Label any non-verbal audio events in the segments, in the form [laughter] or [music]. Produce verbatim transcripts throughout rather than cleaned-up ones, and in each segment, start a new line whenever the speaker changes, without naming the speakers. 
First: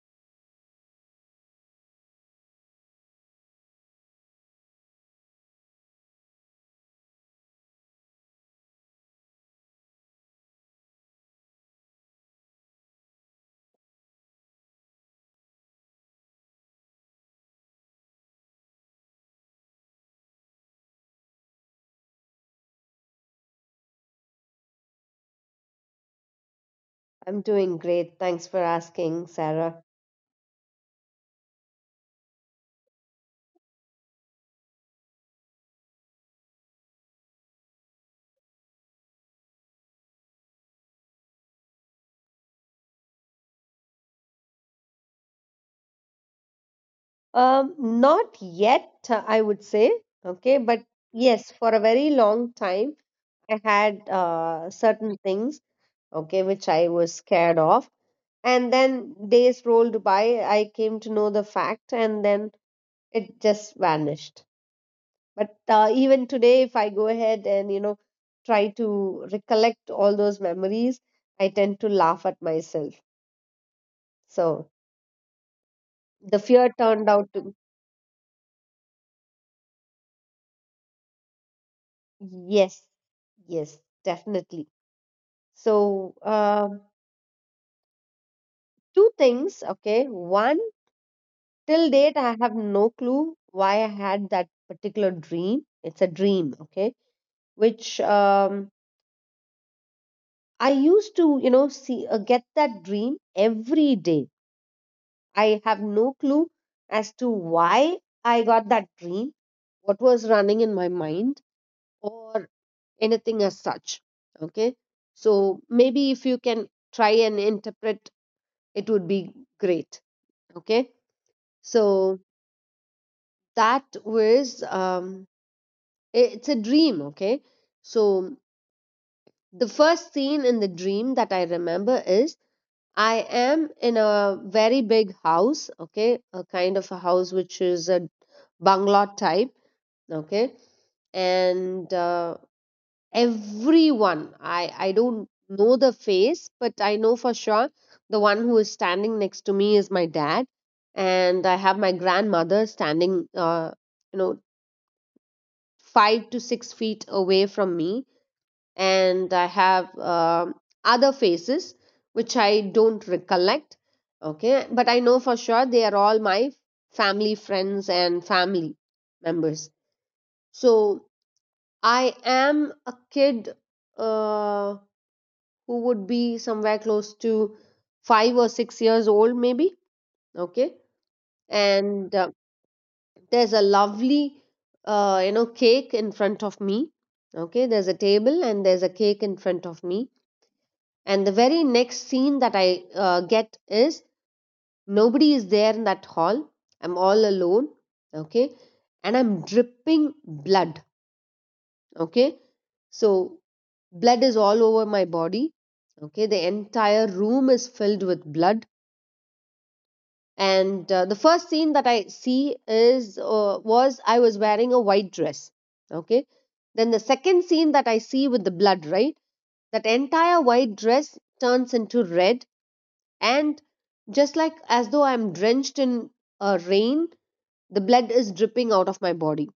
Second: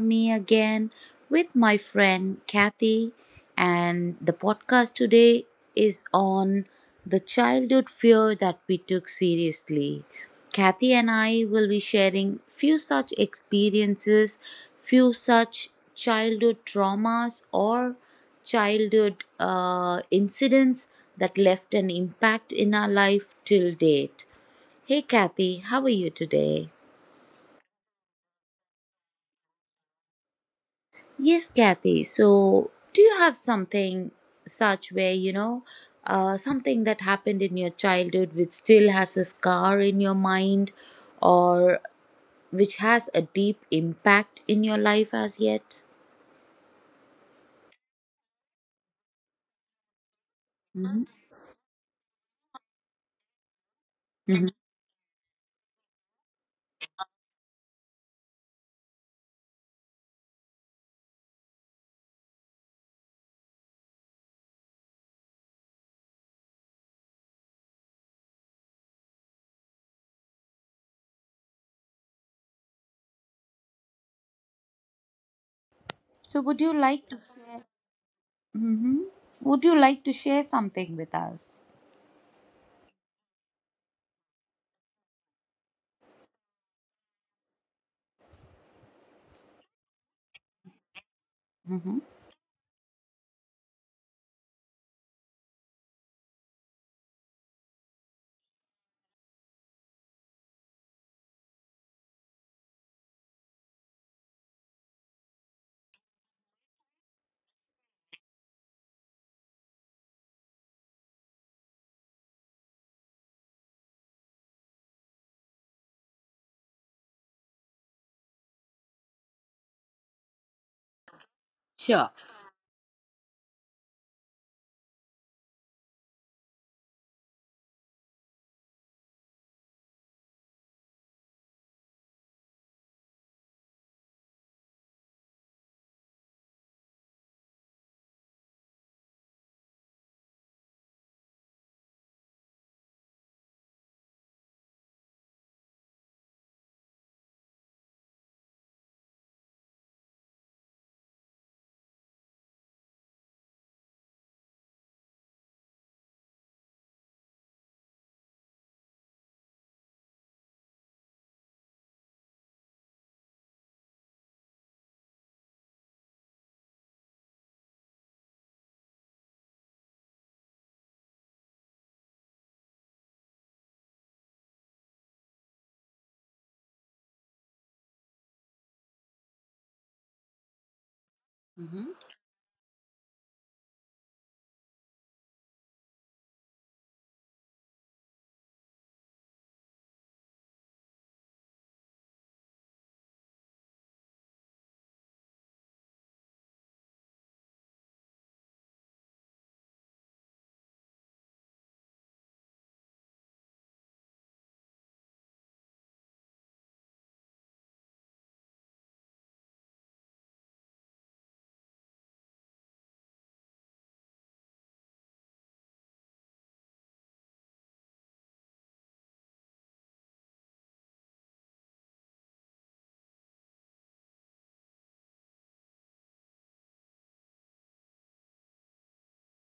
me again, with my friend Kathy. And the podcast today is on the childhood fear that we took seriously. Kathy and I will be sharing few such experiences, few such childhood traumas, or childhood uh, incidents that left an impact in our life till date. Hey, Kathy, how are you today?
I'm doing great. Thanks for asking, Sarah.
Yes, Kathy. So, do you have something such where, you know, uh, something that happened in your childhood which still has a scar in your mind, or which has a deep impact in your life as yet?
Um, not yet, uh, I would say. Okay, but
Mm-hmm.
yes, for a very long time, I had
Mm-hmm.
uh, certain things, okay, which I was scared of. And then days rolled by, I came to know the fact, and then it just vanished. But uh, even today, if I go ahead and, you know, try to recollect all those memories, I tend to laugh at myself. So the
So,
fear
would you
turned
like
out
to
to,
share? Mm-hmm. Would you like to share something with us?
yes. Yes, definitely. So, um, two things. Okay. One, till
Mm-hmm.
date, I have no clue why I had that particular dream. It's a dream. Okay. Which um, I used to, you know, see, uh, get that dream every day. I have no clue as to why I got that dream, what was running in my mind, or anything as such. Okay. So, maybe if you can try and interpret, it would be great. Okay, so
Sure.
that was um i- it's a dream. Okay, so the first scene in the dream that I remember is I am in a very big house, okay, a kind of a house which is a bungalow type. Okay, and uh, everyone, i i don't know the face, but I know for sure the one who is standing next to me is my dad. And I have my grandmother standing uh, you know, five to six feet away from me, and I have um other faces which I don't recollect. Okay, but I know for sure they are all my family friends and family members. So I am a kid uh, who would be somewhere close to five or six years old, maybe. Okay,
Mm-hmm.
and uh, there's a lovely, uh, you know, cake in front of me. Okay, there's a table and there's a cake in front of me. And the very next scene that I uh, get is nobody is there in that hall. I'm all alone. Okay, and I'm dripping blood. Okay, so blood is all over my body. Okay, the entire room is filled with blood. And uh, the first scene that I see is uh, was I was wearing a white dress. Okay, then the second scene that I see with the blood, right, that entire white dress turns into red. And just like as though I'm drenched in uh, rain, the blood is dripping out of my body.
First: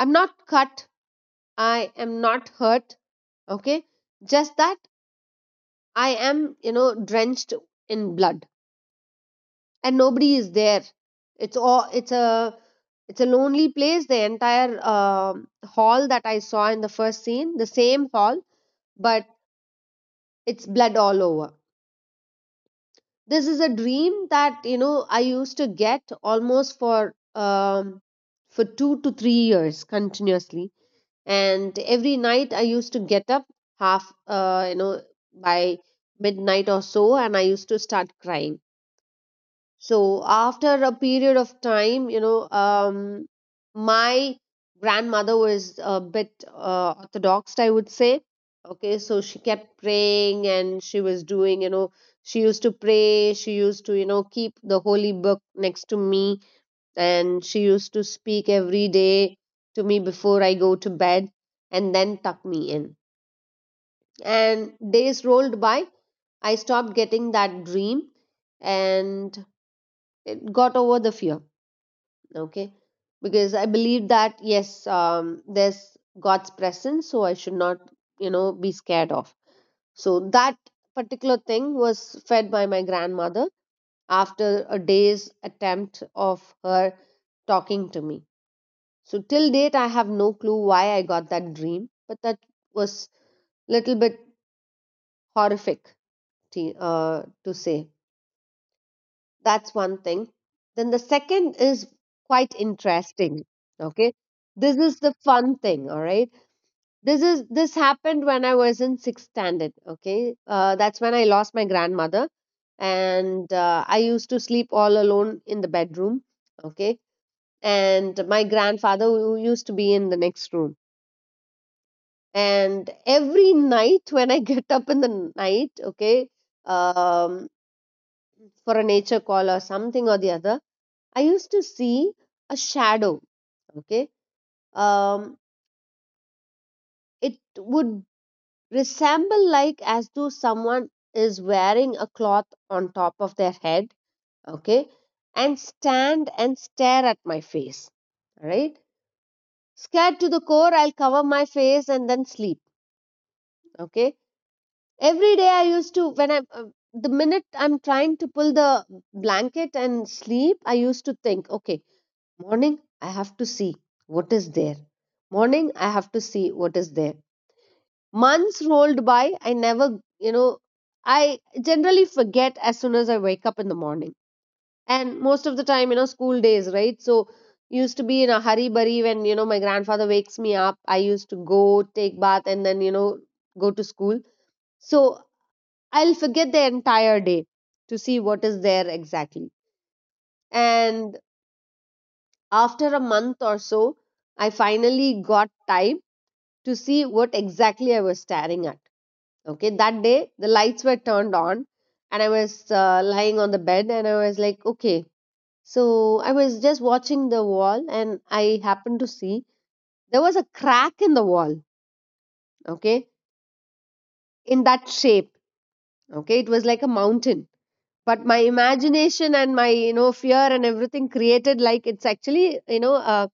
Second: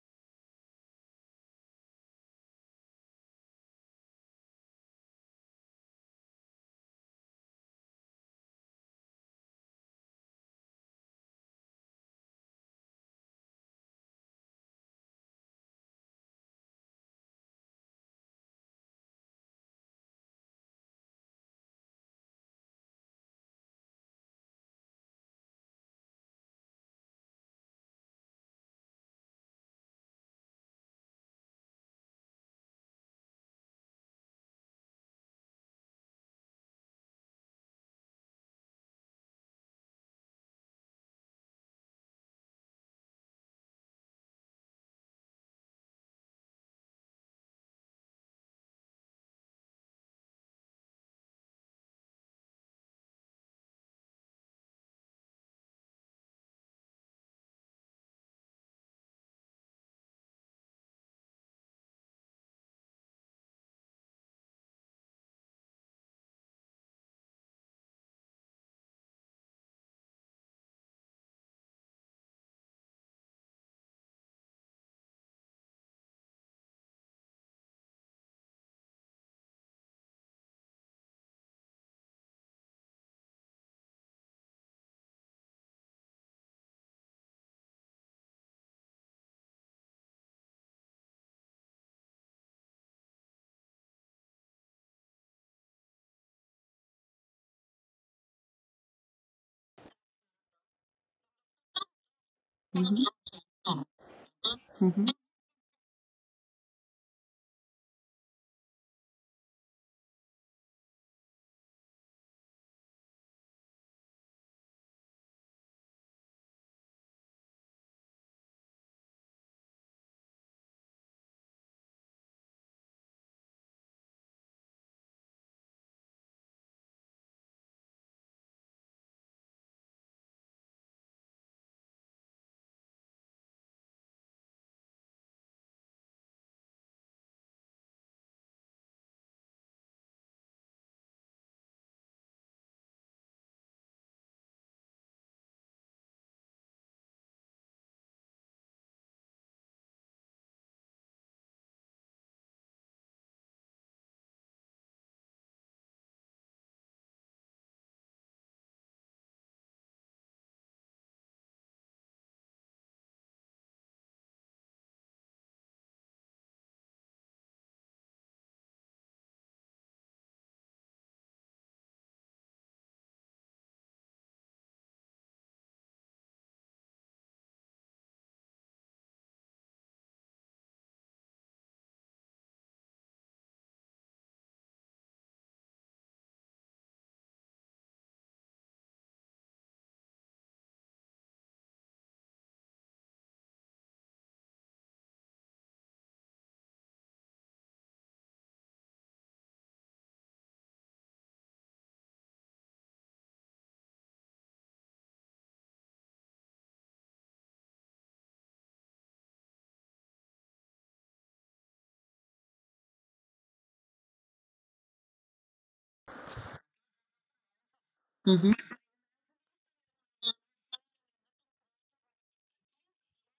I'm not cut, I am not hurt, okay, just that I am, you know, drenched in blood. And nobody is there. It's all, it's a it's a lonely place. The entire um hall that I saw in the first scene, the same hall, but it's blood all over. This is a dream that, you know, I used to get almost for um for two to three years continuously. And every night I used to get up half, uh, you know, by midnight or so, and I used to start crying. So after a period of time, you know, um, my grandmother was a bit uh, orthodox, I would say. Okay, so she kept praying and she was doing, you know, she used to pray, she used to, you know, keep the holy book next to me, and she used to speak every day to me before I go to bed and then tuck me in. And days rolled by, I stopped getting that dream, and it got over the fear. Okay, because I believe that yes, um, there's god's presence, so I should not, you know, be scared of. So that particular thing was fed by my grandmother after a day's attempt of her talking to me. So till date, I have no clue why I got that dream, but that was little bit horrific to, uh, to say. That's one thing. Then the second is quite interesting. Okay. This is
Mm-hmm.
the fun thing, all right. This is this happened when I was in sixth standard. Okay, uh, that's when I lost my grandmother, and uh, I used to sleep all alone in the bedroom. Okay, and my grandfather who used to be in the next room. And every night [laughs] when I get up in the night, okay, um, for a nature call or something or the other, I used to see a shadow. Okay, um, it would resemble like as though someone is wearing a cloth on top of their head. Okay, and stand and stare at my face. All right, scared to the core, I'll cover my face and then sleep. Okay, every day I used to when I uh, the minute I'm trying to pull the blanket and sleep, I used to think, okay, morning, I have to see what is there. Morning, I have to see what is there. Months rolled by, I never, you know, I generally forget as soon as I wake up in the morning. And most of the time, you know, school days, right? So, used to be in a hurry burry when, you know, my grandfather wakes me up. I used to go take bath and then, you know, go to school. So, I'll forget the entire day to see what is there exactly. And after a month or so, I finally got time to see what exactly I was staring at. Okay, that day the lights were turned on and I was uh, lying on the bed and I was like, okay. So I was just watching the wall and I happened to see there was a crack in the wall, okay, in that shape. Okay, it was like a mountain. But my
Mm-hmm.
imagination and my, you know, fear and everything created like it's actually, you know, a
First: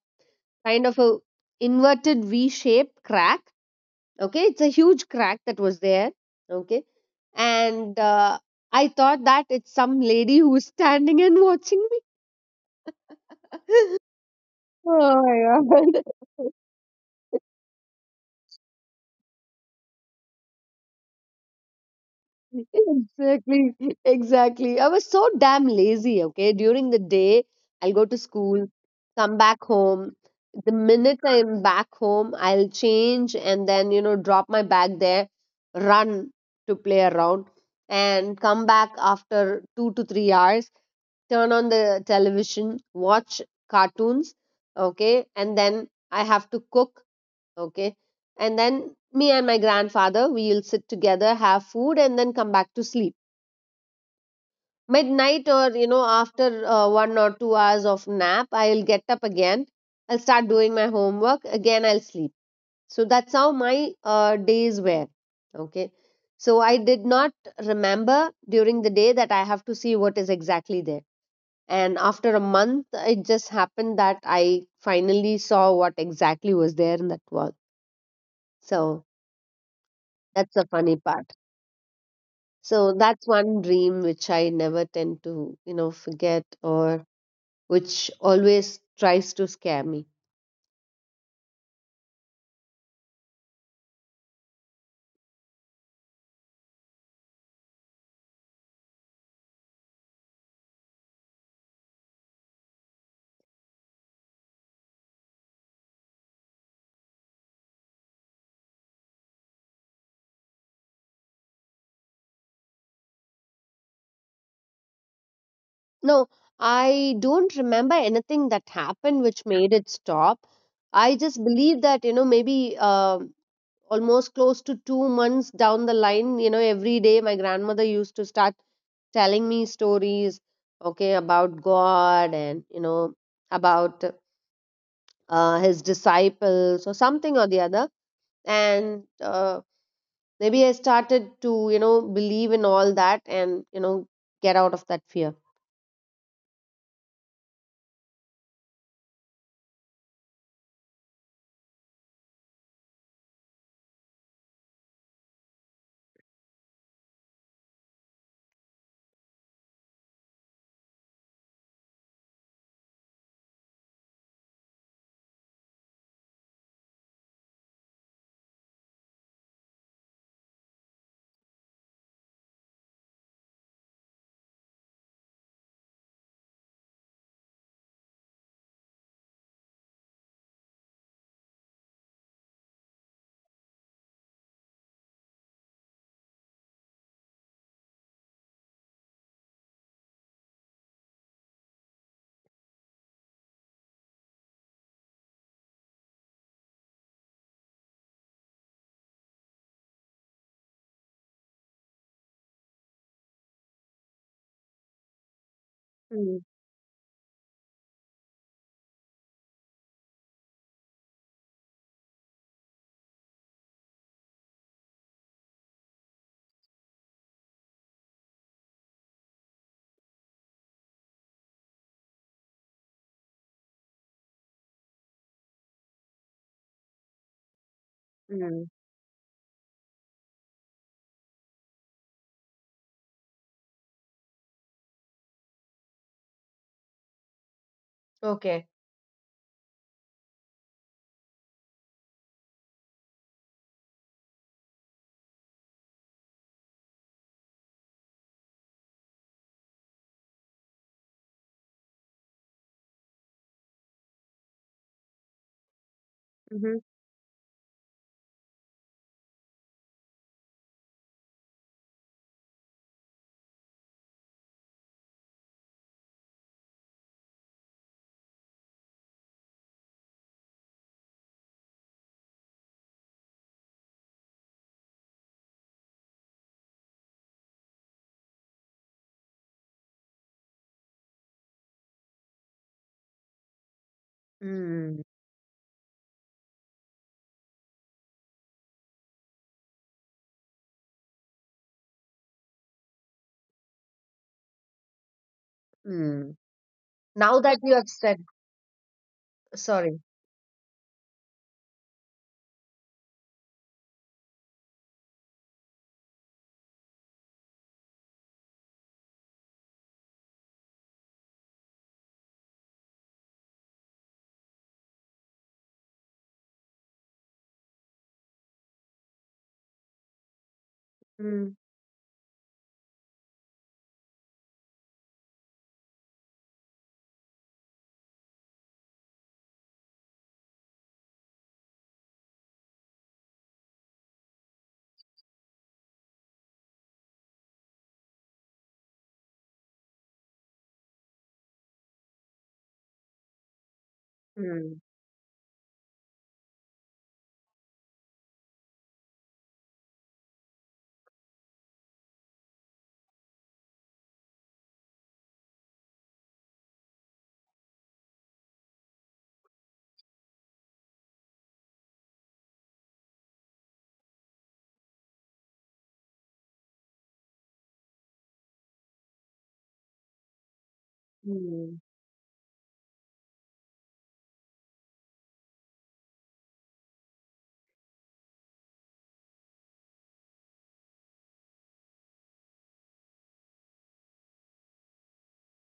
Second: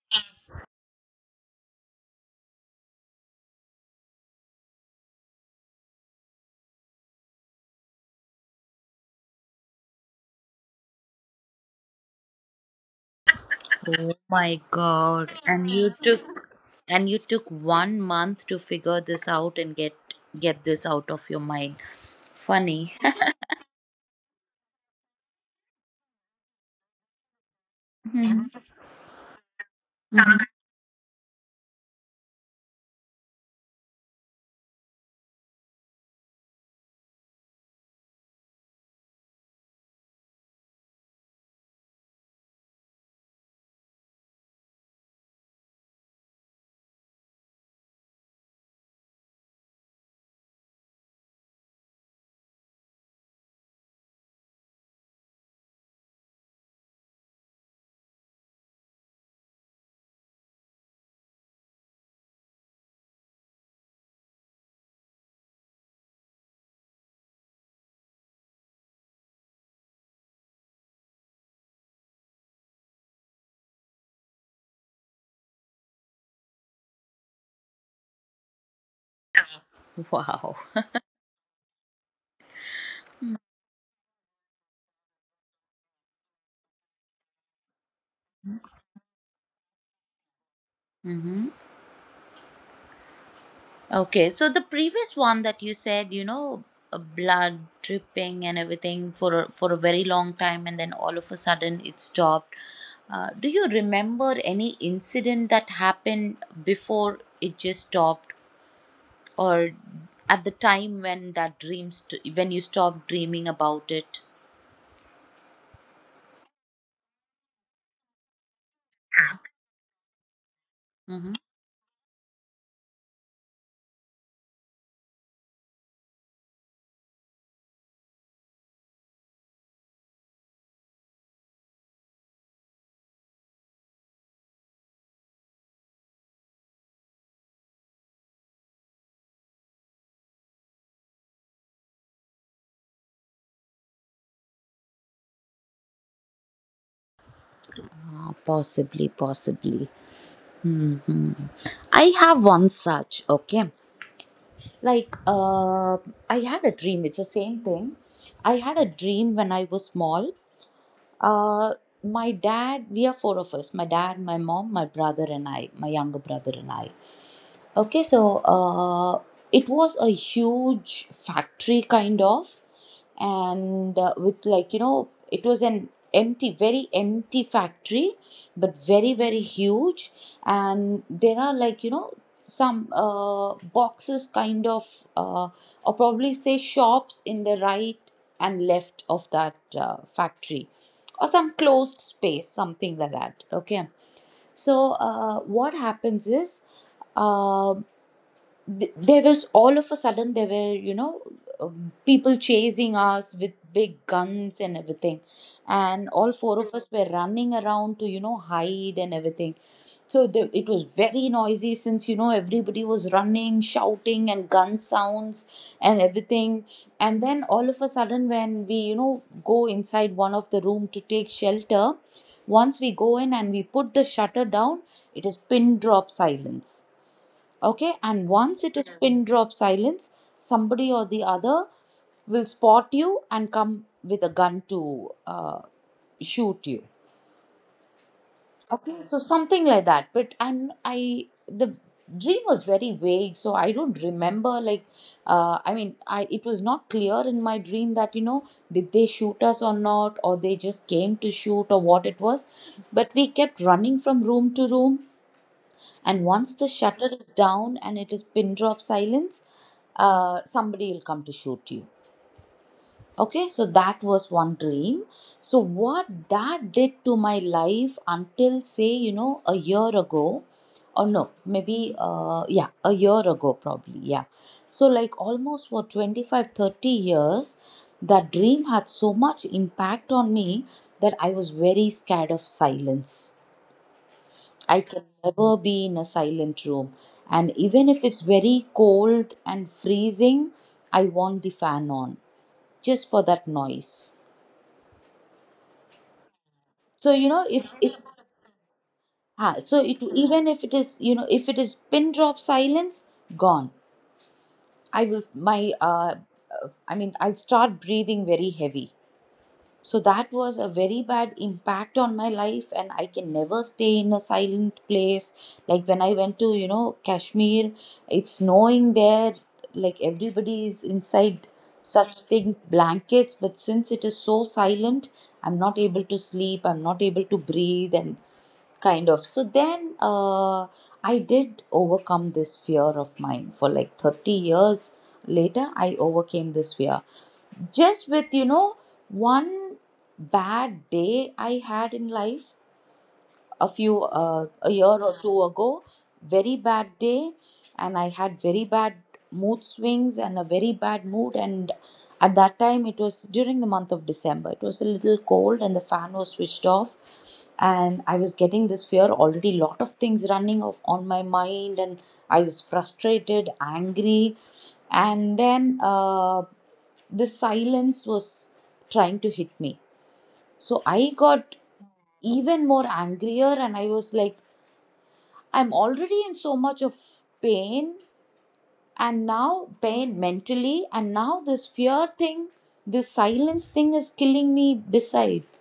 kind of a inverted V shape crack. Okay, it's a huge crack that was there. Okay, and uh, I thought that it's some lady who's standing and watching me. [laughs]
Oh my
Oh
God.
my
And you
god. [laughs]
took and you took one month to figure this out and get get this out of your mind. Funny.
Exactly, exactly. I was so damn lazy, okay? During the day, I'll go to
Mhm.
school, come back home.
Mhm.
The minute I'm back home, I'll change and then, you know, drop my bag there, run to play around, and come back after two to three hours, turn on the television, watch cartoons, okay, and then I have to cook, okay, and then me and my grandfather we'll sit together, have food, and then come back to sleep. Midnight or you know after uh, one or two hours of nap, I'll get up again. I'll start doing my homework again. I'll sleep. So that's how my uh, days were. Okay. So I did not remember during the day that I have to see what is exactly there. And after a month, it just happened that I finally saw what exactly was there in that wall. So
[laughs]
that's
Wow.
the funny part. So that's one dream which I never tend to, you know, forget or which always tries to scare me.
Hmm. Okay, so the previous one that you said, you know, uh, blood dripping and everything for a- for a very long time, and then all of a sudden it stopped. Uh, do you remember any incident that happened before it just stopped, or at the time when that dream st- when you stopped dreaming about it?
No, I don't remember anything that happened which made it stop. I
Mm-hmm.
just believe that, you know, maybe um almost close to two months down the line, you know, every day my grandmother used to start telling me stories okay about god and you know about uh, his disciples or something or the other. And uh, maybe I started to, you know, believe in all that and you know get out of that fear.
Possibly, possibly. Hmm. I have one such. Okay, like uh, I had a dream, it's the same thing. I had a dream when I was small. uh, my dad, we are four of us, my dad, my mom, my brother and I, my younger brother and I. Okay, so uh, it was a huge factory kind of, and uh, with, like, you know, it was an empty, very empty factory, but very very huge, and there are, like, you know, some uh, boxes kind of, uh, or probably say shops in the right and left of that uh, factory, or some closed space, something like that. Okay. So, uh, what happens is um th- there was all of a sudden there were, you know, um, people chasing us with big guns and everything, and
Mm,
all four of us were running around to, you know, hide and everything. So the, it was very noisy since, you know, everybody was running, shouting, and gun sounds and everything. And then all of a sudden when we, you know, go inside one of the room to take shelter, once we go in and we put the shutter down, it is pin drop silence. Okay, and
mm.
once it is pin drop silence, somebody or the other will spot you and come with a gun to uh, shoot you.
Okay.
Okay, so something like that. But and I, the dream was very vague, so I don't remember, like, uh, I mean, I, it was not clear in my dream that, you know, did they shoot us or not, or they just came to shoot, or what it was. But we kept running from room to room, and once
Mm-hmm.
the shutter is down and it is pin drop silence, uh, somebody will come to shoot you. Okay, so that was one dream. So what that did to my life until, say, you know, a year ago, or no, maybe, uh, yeah, a year ago, probably, yeah. So, like almost for twenty-five, thirty years, that dream had so much impact on me that I was very scared of silence. I
Mm,
can never be in a silent room. And even if it's very cold and freezing, I want the fan on just for that noise.
mm.
So, you
Now
know,
that you
if,
have
if,
said,
ah, so
sorry.
it, even if it is, you know, if it is pin drop silence, gone. I will, my, uh, uh, I mean, I'll start breathing very heavy. So that was a very bad impact on my life, and I can never stay in a silent place. Like when I went to, you know, Kashmir, it's snowing there, like everybody is
Mm,
inside such thing blankets, but since it is so silent, I'm not able to sleep, I'm not able to breathe, and kind of. So then uh, I did overcome this fear of mine. For like thirty years later, I overcame this fear just with, you know, one bad day I had in life a few uh,
mm,
a year or two ago. Very bad day. And I had very bad mood swings and a very bad mood. And at that time, it was during the month of December, it was a little cold and the fan was switched off, and I was getting this fear already, lot of things running off on my mind, and I was frustrated, angry, and then uh, the silence was trying to hit me. So I got
mm,
even more angrier, and I was like, I'm already in so much of pain, and now pain mentally, and now this fear thing, this silence thing is killing me. Besides,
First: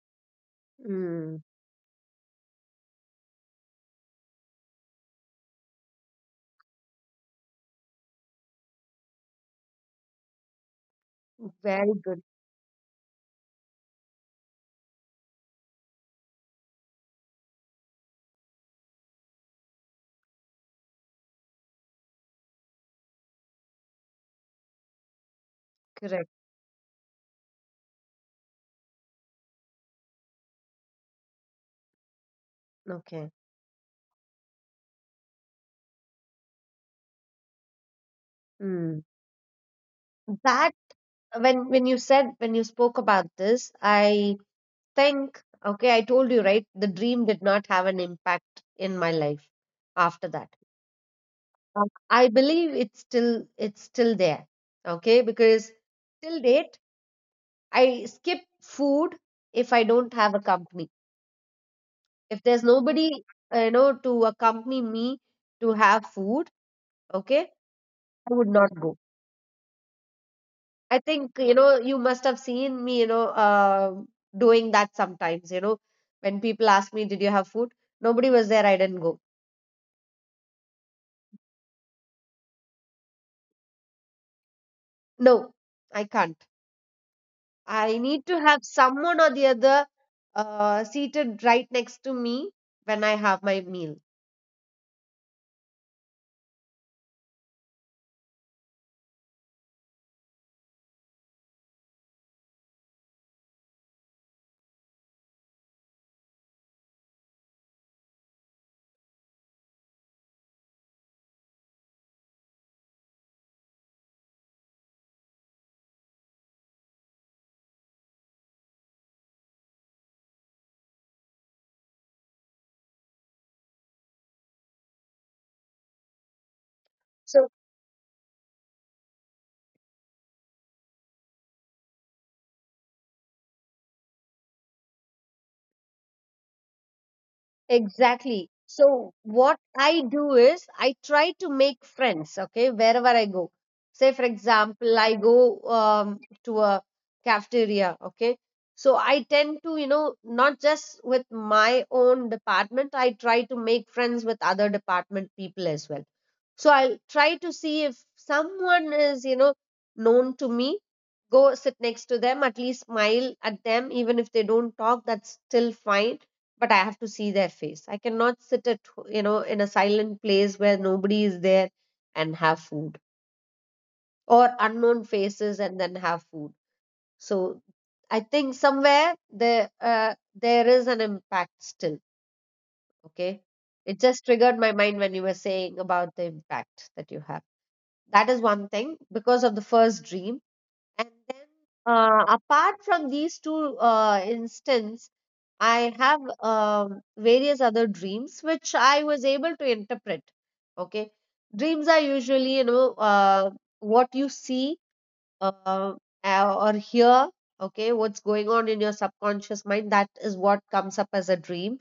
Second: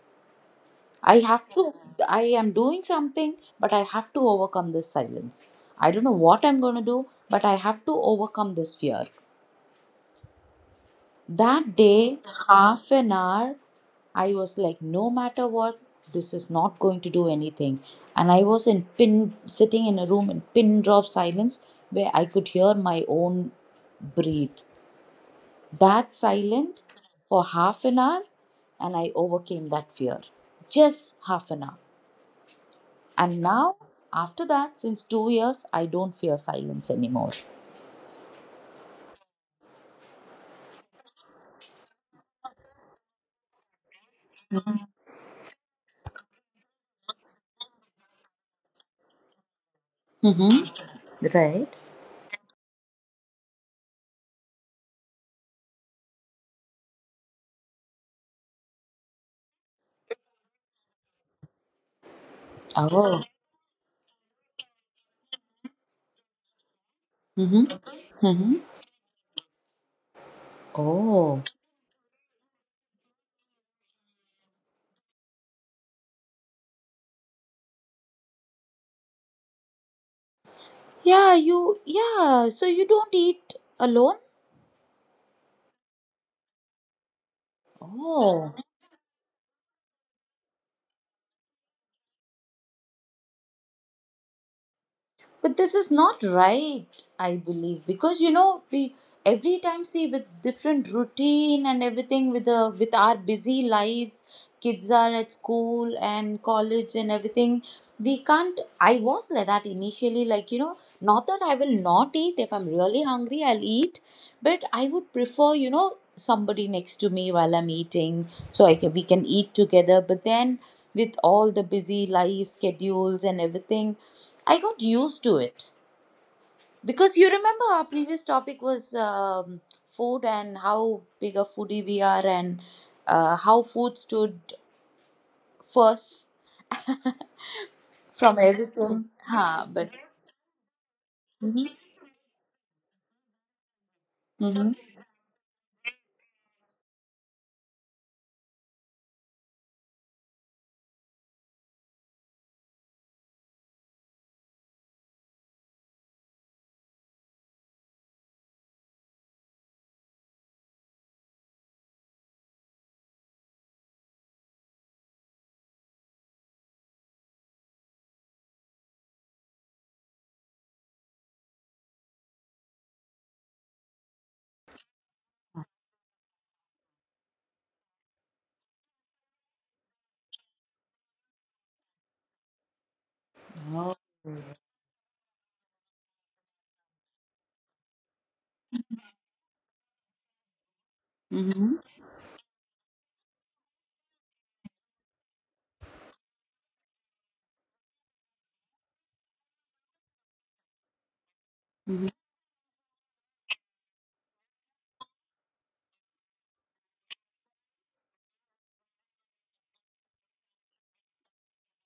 I
mm.
have to I am doing something, but I have to overcome this silence. I don't know what I'm gonna do, but I have to overcome this fear. That
Very
day,
good.
half an hour, I was like, no matter what, this is not going to do anything. And I was in pin, sitting in a room in pin drop silence where I could hear my own breathe. That
Correct.
silent for half an hour, and I overcame that fear. Just half an hour.
Okay.
And now, after that, since two years, I don't fear silence anymore.
Mm. That when when you said, when you spoke about this, I think, okay, I told you right, the dream did not have an impact in my life after that.
Mm-hmm. Right?
Um, I believe it's still, it's still there. Okay, because till date, I skip food if I don't have a company, if there's nobody
Oh.
uh, you know to accompany me to have food, okay,
Mm-hmm.
I would not go. I
Oh.
think, you know, you must have seen me, you know, uh, doing that sometimes, you know, when people ask me, did you have food? Nobody was there. I didn't go.
Yeah, you, yeah, so you don't eat alone?
No, I can't. I need to
Oh.
have someone or the other uh, seated right next to me when I have my meal.
But this is not right, I believe, because, you know, we every time see with different routine and everything, with the with our busy lives, kids are at school and college and everything. We can't. I was like that initially, like, you know, not that I will not eat. If I'm really hungry, I'll eat, but I would prefer, you know, somebody next to me while I'm eating, so I can we can eat together. But then with all the busy life schedules and everything, I got used to it. Because you
So,
remember our previous topic was um, food and how big a foodie we are, and uh, how food stood first from
exactly.
everything.
So what
Ha, but
I do is I try to
Mhm,
make friends, okay, wherever I go. Say for
mhm.
example, I go um, to a cafeteria, okay. So I tend to, you know, not just with my own department, I try to make friends with other department people as well. So I'll try to see if someone is, you know, known to me. Go sit next to them, at least smile at them, even if they don't talk, that's still fine. But I have to see their face. I cannot sit at, ho- you know, in a silent place where nobody is there and have food or unknown faces and then have food. So I think somewhere there, uh, there is an impact still. Okay.
Oh,
It just triggered my mind when you were saying about the impact that you have. That is one thing because of the first dream. And then,
mhm,
uh, apart from these two uh, instances, I have um, various other dreams which I was able to interpret. Okay. Dreams are
mhm.
usually, you know, uh, what you see, uh, uh, or hear, okay, what's going on in your subconscious mind, that is what comes up as a dream.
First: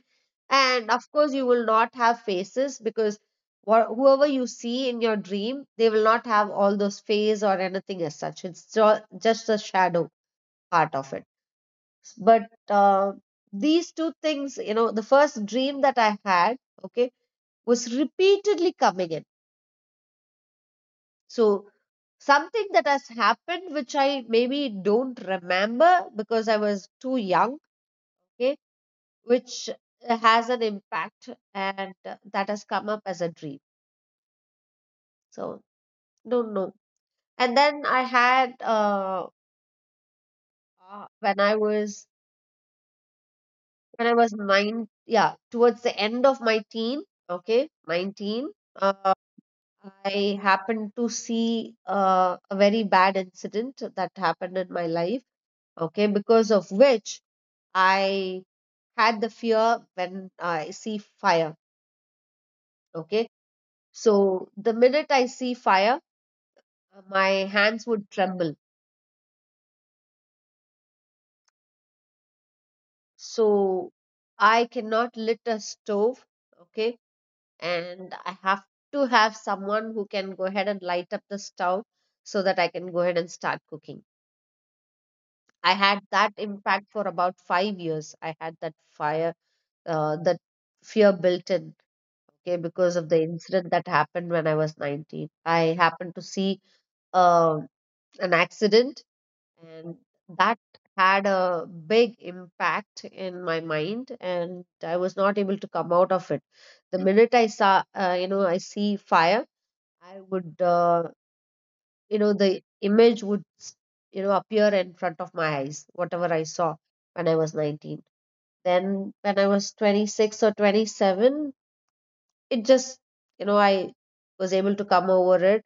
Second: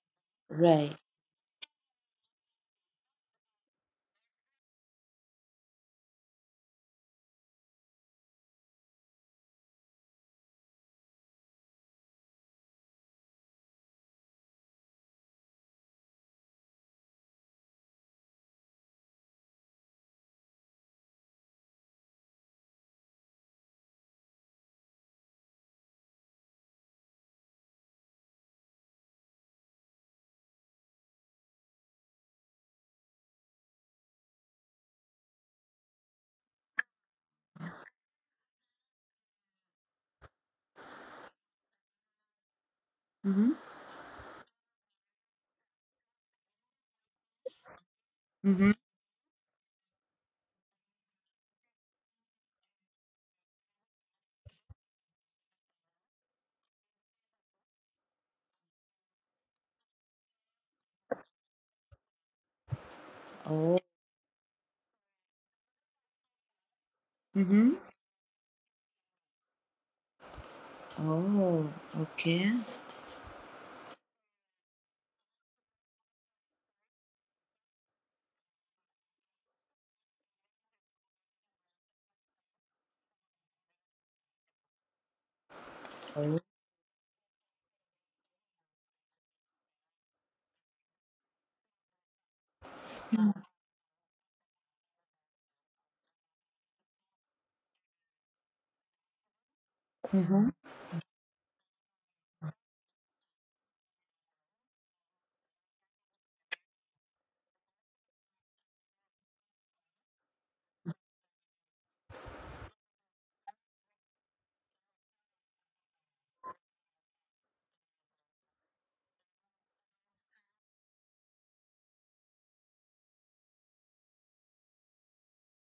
And
Right.
of course you will not have faces, because wha- whoever you see in your dream, they will not have all those face or anything as such. It's ju- just a shadow, part of it. But uh, these two things, you know, the first dream that I had, okay, was repeatedly coming in. So something that has happened which I maybe don't remember because I was too young, okay, which has an impact, and uh, that has come up as a dream. So don't know. And then I had uh, uh, when I was
Mhm,
when I was nine, yeah, towards the end of my teen, okay, nineteen.
mhm.
Uh, I happened to see uh, a very bad incident that happened in my life, okay, because of which I had the fear when I see fire. Okay.
Oh,
So the minute I see fire, my
mhm.
hands would tremble.
Oh, okay.
So I cannot lit a stove. Okay. And I have to have someone who can go ahead and light up the stove so that I can go ahead and start cooking. I had that
Oh.
impact for about five years. I had that fire, uh, that fear built in. Okay, because of the incident that happened when I was nineteen. I happened to see uh, an accident, and
Mm-hmm.
that had a big impact in my mind, and I was not able to come out of it. The minute I saw, uh, you know, I see fire, I would, uh, you know, the image would, s- you know, appear in front of my eyes, whatever I saw when I was nineteen. Then, when I was twenty-six or twenty-seven, it just, you know, I was able to come over it,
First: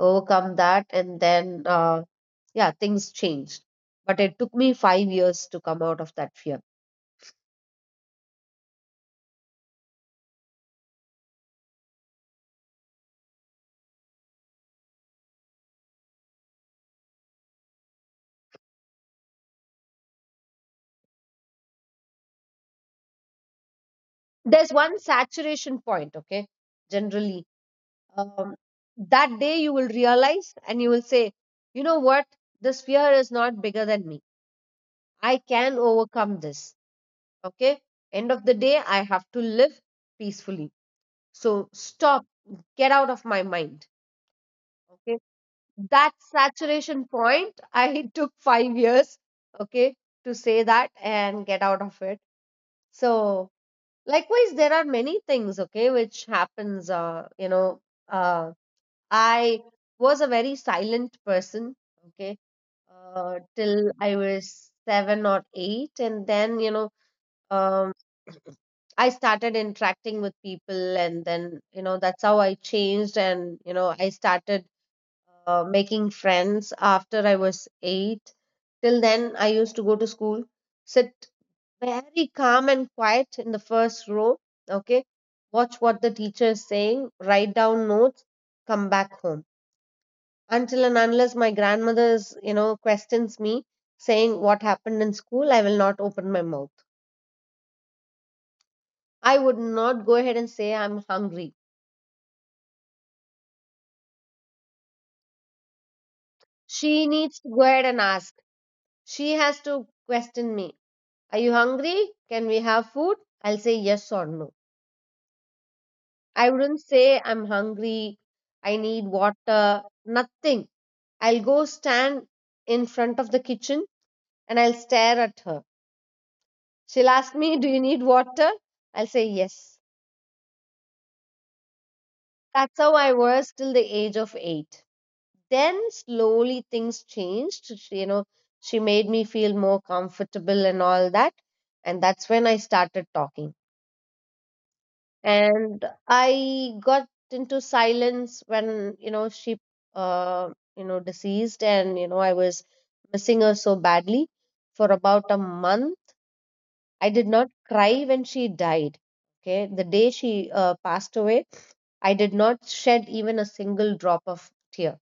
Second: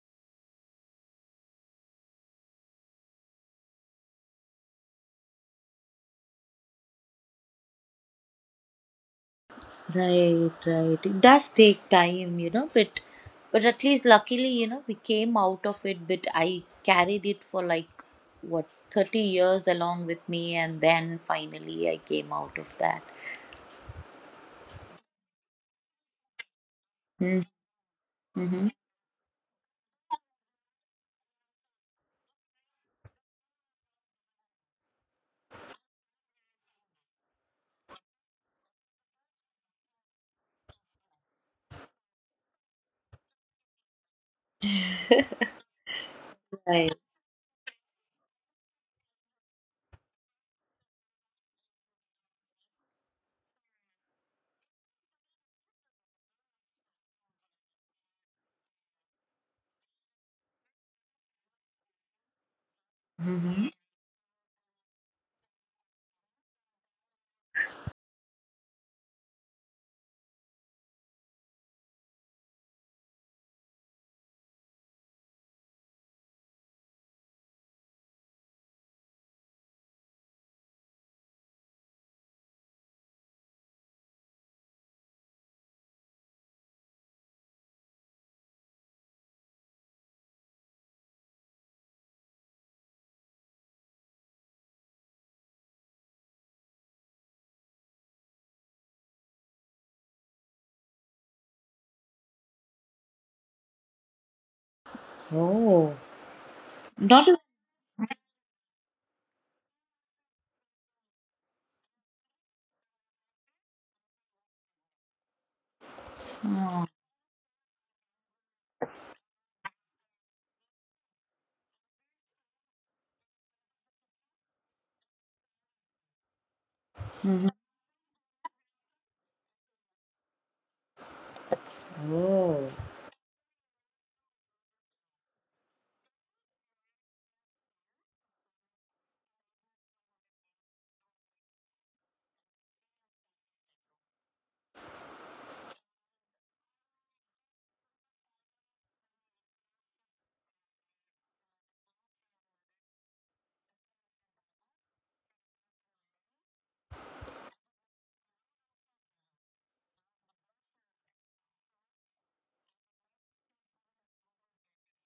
overcome that, and then, uh, yeah, things changed. But it took me five years to come out of that fear.
Right, right. It does take time, you know, but but at least luckily, you know, we came out of it. But I carried it for like what, thirty years along with me, and then finally I came out of that.
There's one saturation point, okay? Generally, um,
Mm-hmm.
that day you will realize and you will say, you know what? This fear is not bigger than me. I can overcome this, okay? End of the day, I have to live peacefully. So stop, get out of my mind, okay? That
Right.
saturation point, [laughs] I took five years, okay, to say that and get out of it. So likewise there are many things, okay, which happens, uh, you know uh, I was a very silent person, okay, uh,
Mm-hmm.
till I was seven or eight, and then, you know, um, I started interacting with people, and then, you know, that's how I changed, and, you know, I started uh, making friends after I was eight. Till then, I used to go to school, sit very calm and quiet in the first row. Okay, watch what the teacher is saying, write down notes, come back home. Until and unless my grandmother is, you know, questions me saying what happened in school, I will not open my mouth. I would not go ahead and say I'm hungry.
Oh,
She
not a.
needs to go ahead and ask. She has to question me. Are you hungry? Can we have food? I'll say yes or no. I wouldn't
Oh.
say I'm hungry. I need water. Nothing. I'll go stand in front of the kitchen and I'll stare at her. She'll ask
Mm-hmm.
me, do you need water? I'll say yes.
Oh.
That's how I was till the age of eight. Then slowly things changed. She, you know, she made me feel more comfortable and all that. And that's when I started talking. And I got into silence when, you know, she, uh, you know, deceased, and, you know, I was missing her so badly. For about a month, I did not cry when she died. Okay, the day she uh, passed away, I did not shed even a single drop of tear.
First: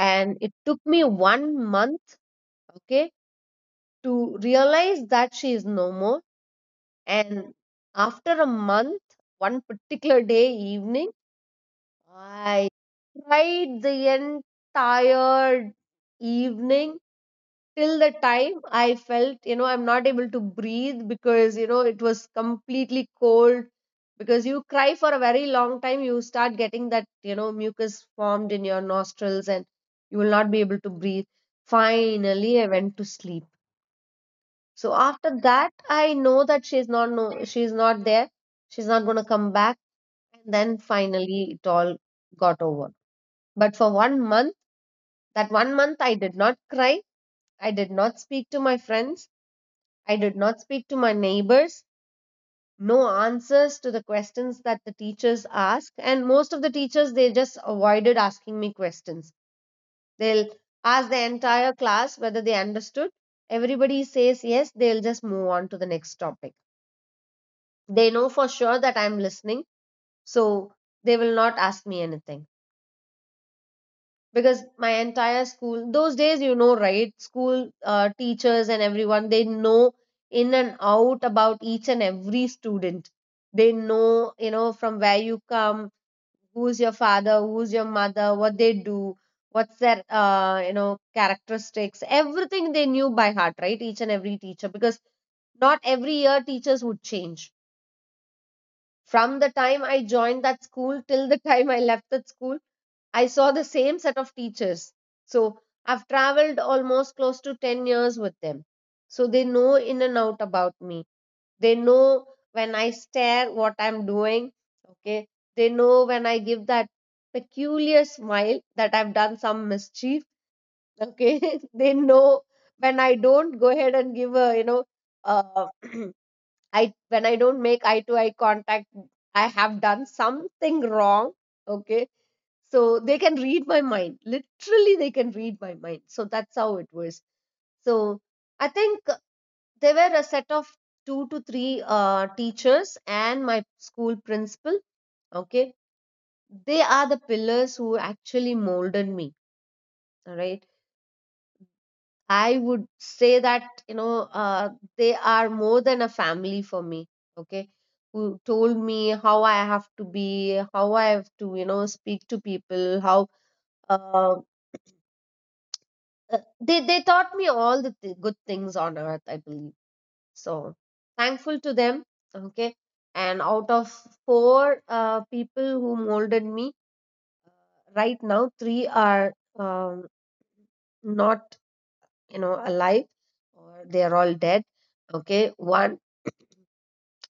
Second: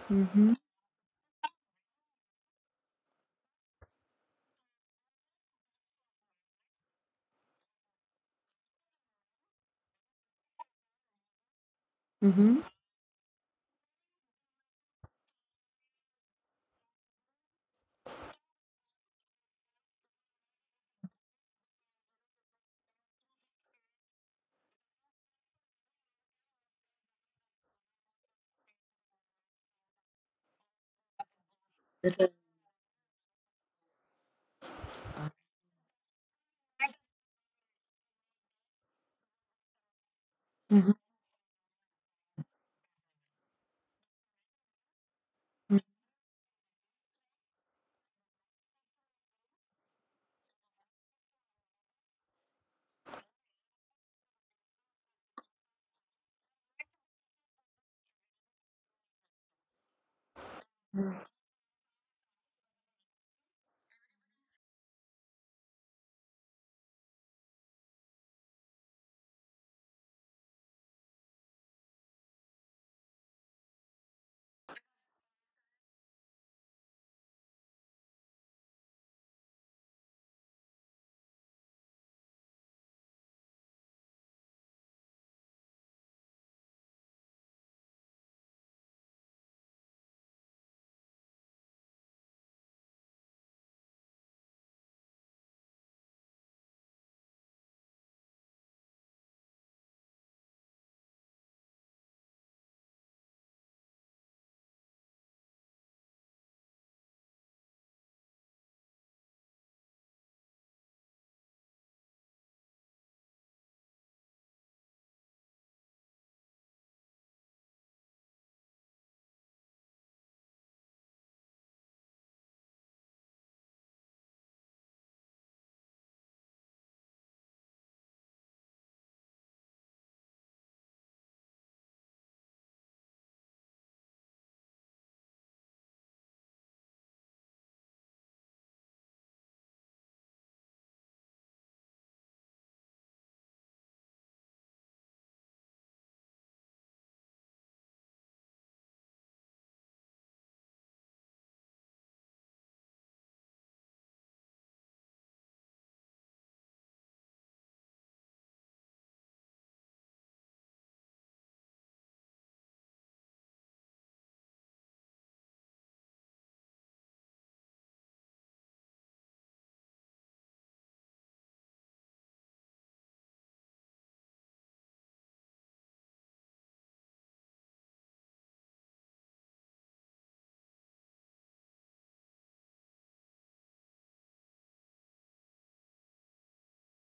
And it
Mm-hmm.
took me one month, okay, to realize that she is no more. And after a month, one particular day evening,
Mm-hmm.
I cried the entire evening till the time I felt, you know, I'm not able to breathe because, you know, it was completely cold. Because you cry for a very long time, you start getting that, you know, mucus formed in your nostrils, and you will not be able to breathe. Finally, I went to sleep. So after that, I know that she's not, no, she's not there. She's not going to come back. And then
Mm-hmm.
finally, it all got over. But for one month, that one month, I did not cry. I did not speak to my friends. I did not speak to my neighbors. No answers to the questions that the teachers ask. And most of the teachers, they just avoided asking me questions. They'll ask the entire class whether they understood. Everybody says yes, they'll just move on to the next topic. They know for sure that I'm listening, so they will not ask me anything. Because my entire school those days, you know, right, school uh, teachers and everyone, they know in and out about each and every student. They know, you know, from where you come, who's your father, who's your mother, what they do, what's their, uh, you know characteristics. Everything they knew by heart, right, each and every teacher. Because not every year teachers would change. From the time I joined that school till the [laughs] time I left that school, I saw the same set of teachers. So I've traveled almost close to ten years with them. So they know in and out about me. They know when I stare what I'm doing. Okay. They know when I give that peculiar smile that I've done some mischief. Okay. [laughs] They know when I don't go ahead and give a, you know, uh, [clears throat] I when I don't make eye to eye contact, I have done something wrong. Okay, so they can read my mind, literally they can read my mind. So that's how it was. So I think there were a set of two to three uh, teachers and my school principal, okay, they are the pillars who actually molded me. All right, I would say that, you know, uh, they are more than a family for me, okay, who told me how I have to be, how I have to, you know, speak to people, how, uh, uh, they they taught me all the th- good things on earth, I believe. So thankful to them. Okay, and out of four uh, people who molded me, right now three are, um, not, you know, alive, or they are all dead. Okay, one,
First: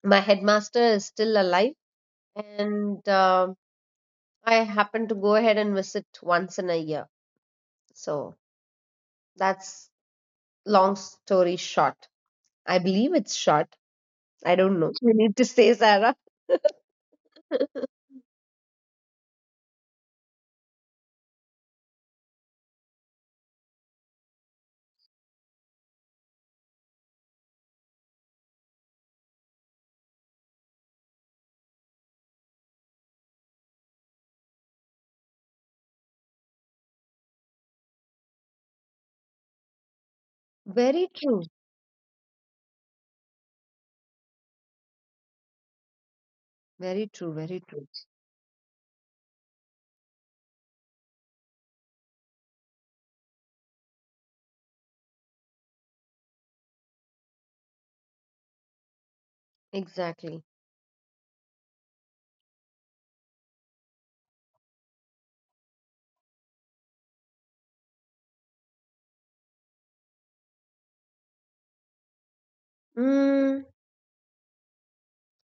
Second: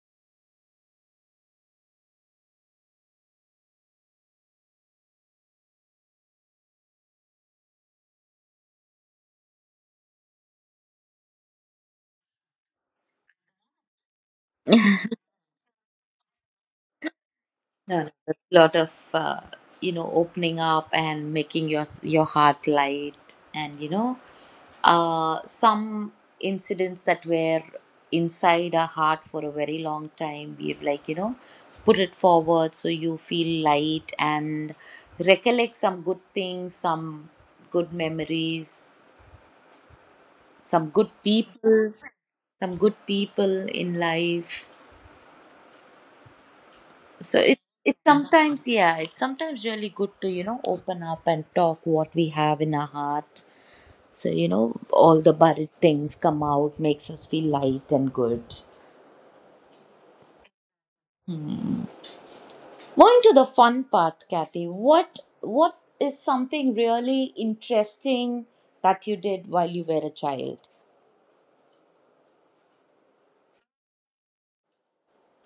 my headmaster, is still alive. And um I happen to go ahead and visit once in a year. So that's, long story short, I believe it's short. I don't know. [laughs] We need to say, Sarah.
No, no, that's a lot of uh, you know, opening up and making your s- your heart light, and you know, uh, some incidents that were inside our heart for a very long time we've, like, you know, put it forward so you feel light and recollect some good things, some good memories, some
Very
good
true.
people, some good people in life.
Very true.
So
Very
it,
true.
it's sometimes, yeah, it's sometimes really good to, you know, open up and talk what we have in our heart, so you know, all the buried things come out, makes us feel light and good.
Exactly.
Hmm. Moving to the fun part, Kathy, what what is something really interesting that you did while you were a child?
Mm,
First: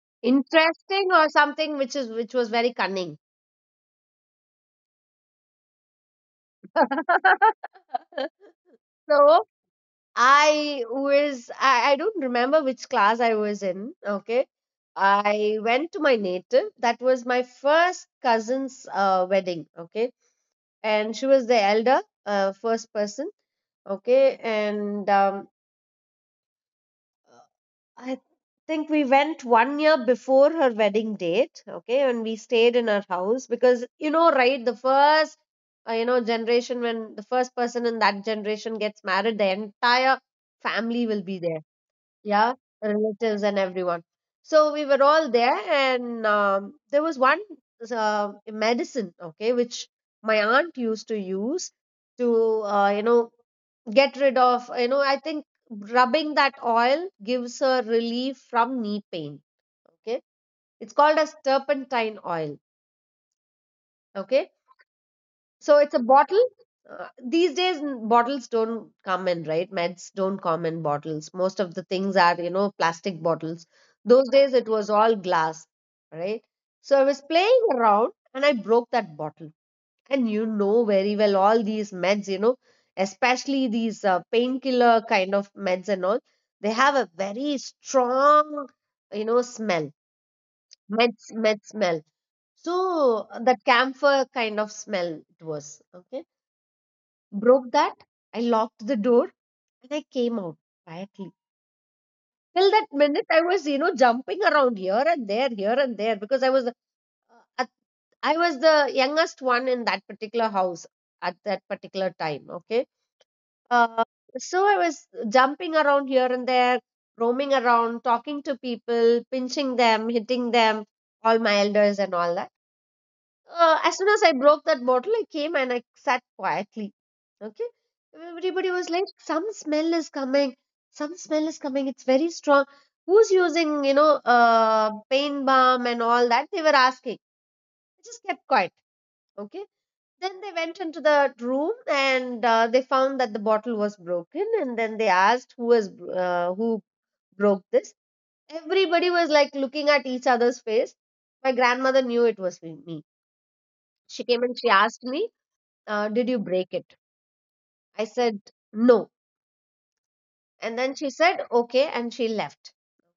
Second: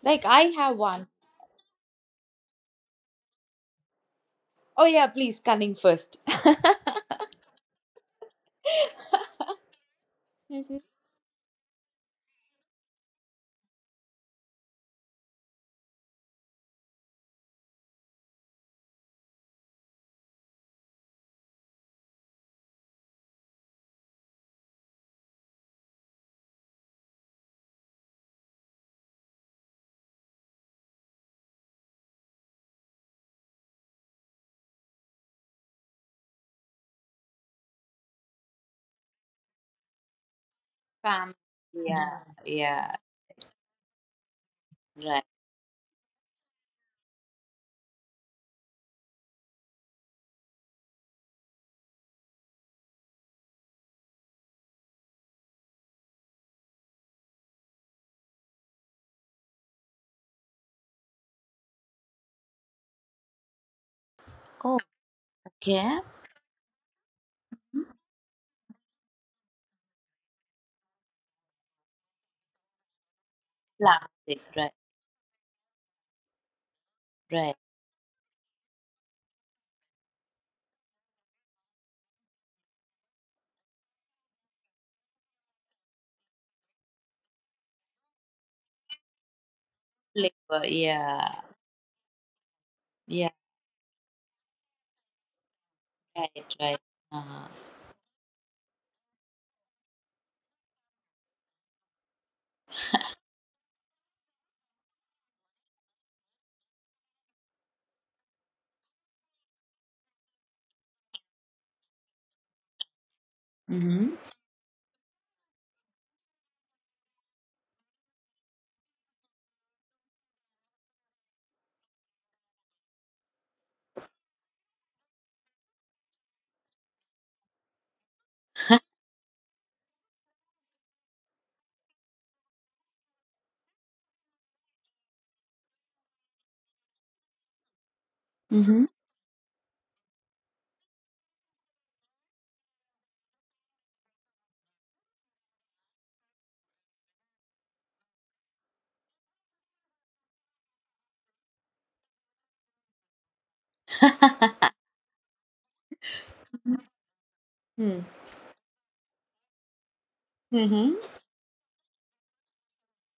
Like I have one.
interesting, or something which is which was very cunning.
Oh yeah, please, cunning first. [laughs]
[laughs] So I was I, I don't remember which class I was in. Okay. I went to my native. That was my first cousin's uh, wedding. Okay. And she was the elder, uh, first person. Okay. And um, I think we went one year before her wedding date, okay, and we stayed in her house because, you know, right, the first, uh, you know generation, when the first person in that generation gets married, the entire family will
Um,
be there,
yeah,
yeah, relatives and everyone. So we were
right.
all there, and um, there was one uh, medicine, okay, which my aunt used to use to, uh, you know get rid of, you know, I think rubbing that oil gives a relief from knee pain. Okay, it's called as turpentine oil. Okay,
Oh,
so it's a
okay.
bottle. uh, these days, n- bottles don't come in, right, meds don't come in bottles, most of the things are, you know, plastic bottles. Those
Plastic,
days it
right,
was all glass, right. So I was
right.
playing around and I broke that bottle. And you know very well all these meds, you know, especially these uh, painkiller kind of meds and all, they have a very strong, you know, smell,
Flavor,
med,
yeah,
med smell. So
yeah,
uh, that camphor kind of smell it was. Okay.
right, right. Uh-huh.
Broke that. I locked the door and I came out quietly. Till that minute, I was, you know, jumping around here and there, here and there, because I was, uh, at- I was the youngest one in that particular house at that particular time. Okay. Uh,
Mm-hmm.
so I was jumping around here and there, roaming around, talking to people, pinching them, hitting them, all my elders and all that. Uh, as soon as I broke that bottle, I came and I sat quietly. Okay. Everybody was like, some smell is coming. Some smell is coming. It's very strong. Who's using, you know, uh, pain balm and all that? They were asking. I just kept quiet.
Mm-hmm.
Okay. Then they went into the room and uh, they found that the bottle was broken. And then they asked who was uh, who broke this. Everybody was like looking at each other's face. My grandmother knew it was me. me. She came and she asked me, uh, "Did you break it?"
Hmm.
I said, "No." And then
Mm-hmm.
she said, "Okay," and she left.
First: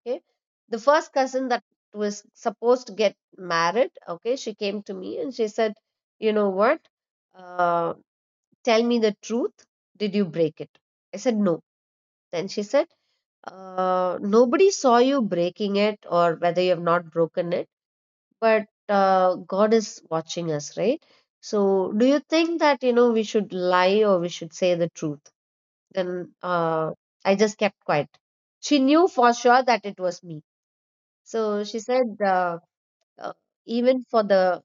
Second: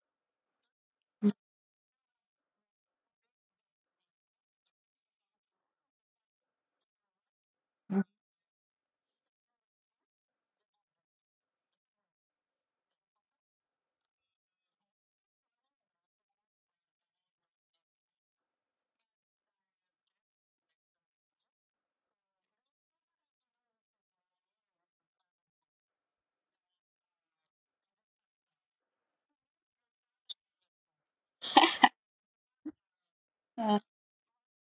Okay, the first cousin that was supposed to get married. Okay, she came to me and she said, "You know what? Uh, Tell me the truth. Did you break it?" I said, "No." Then she said, uh, "Nobody saw you breaking it or whether you have not broken it, but uh, God is watching us, right? So, do you think that, you know, we should lie or we should say the truth?" Then uh, I just kept quiet. She knew for sure that it was me. So she said, uh, uh,
Uh,
even for the,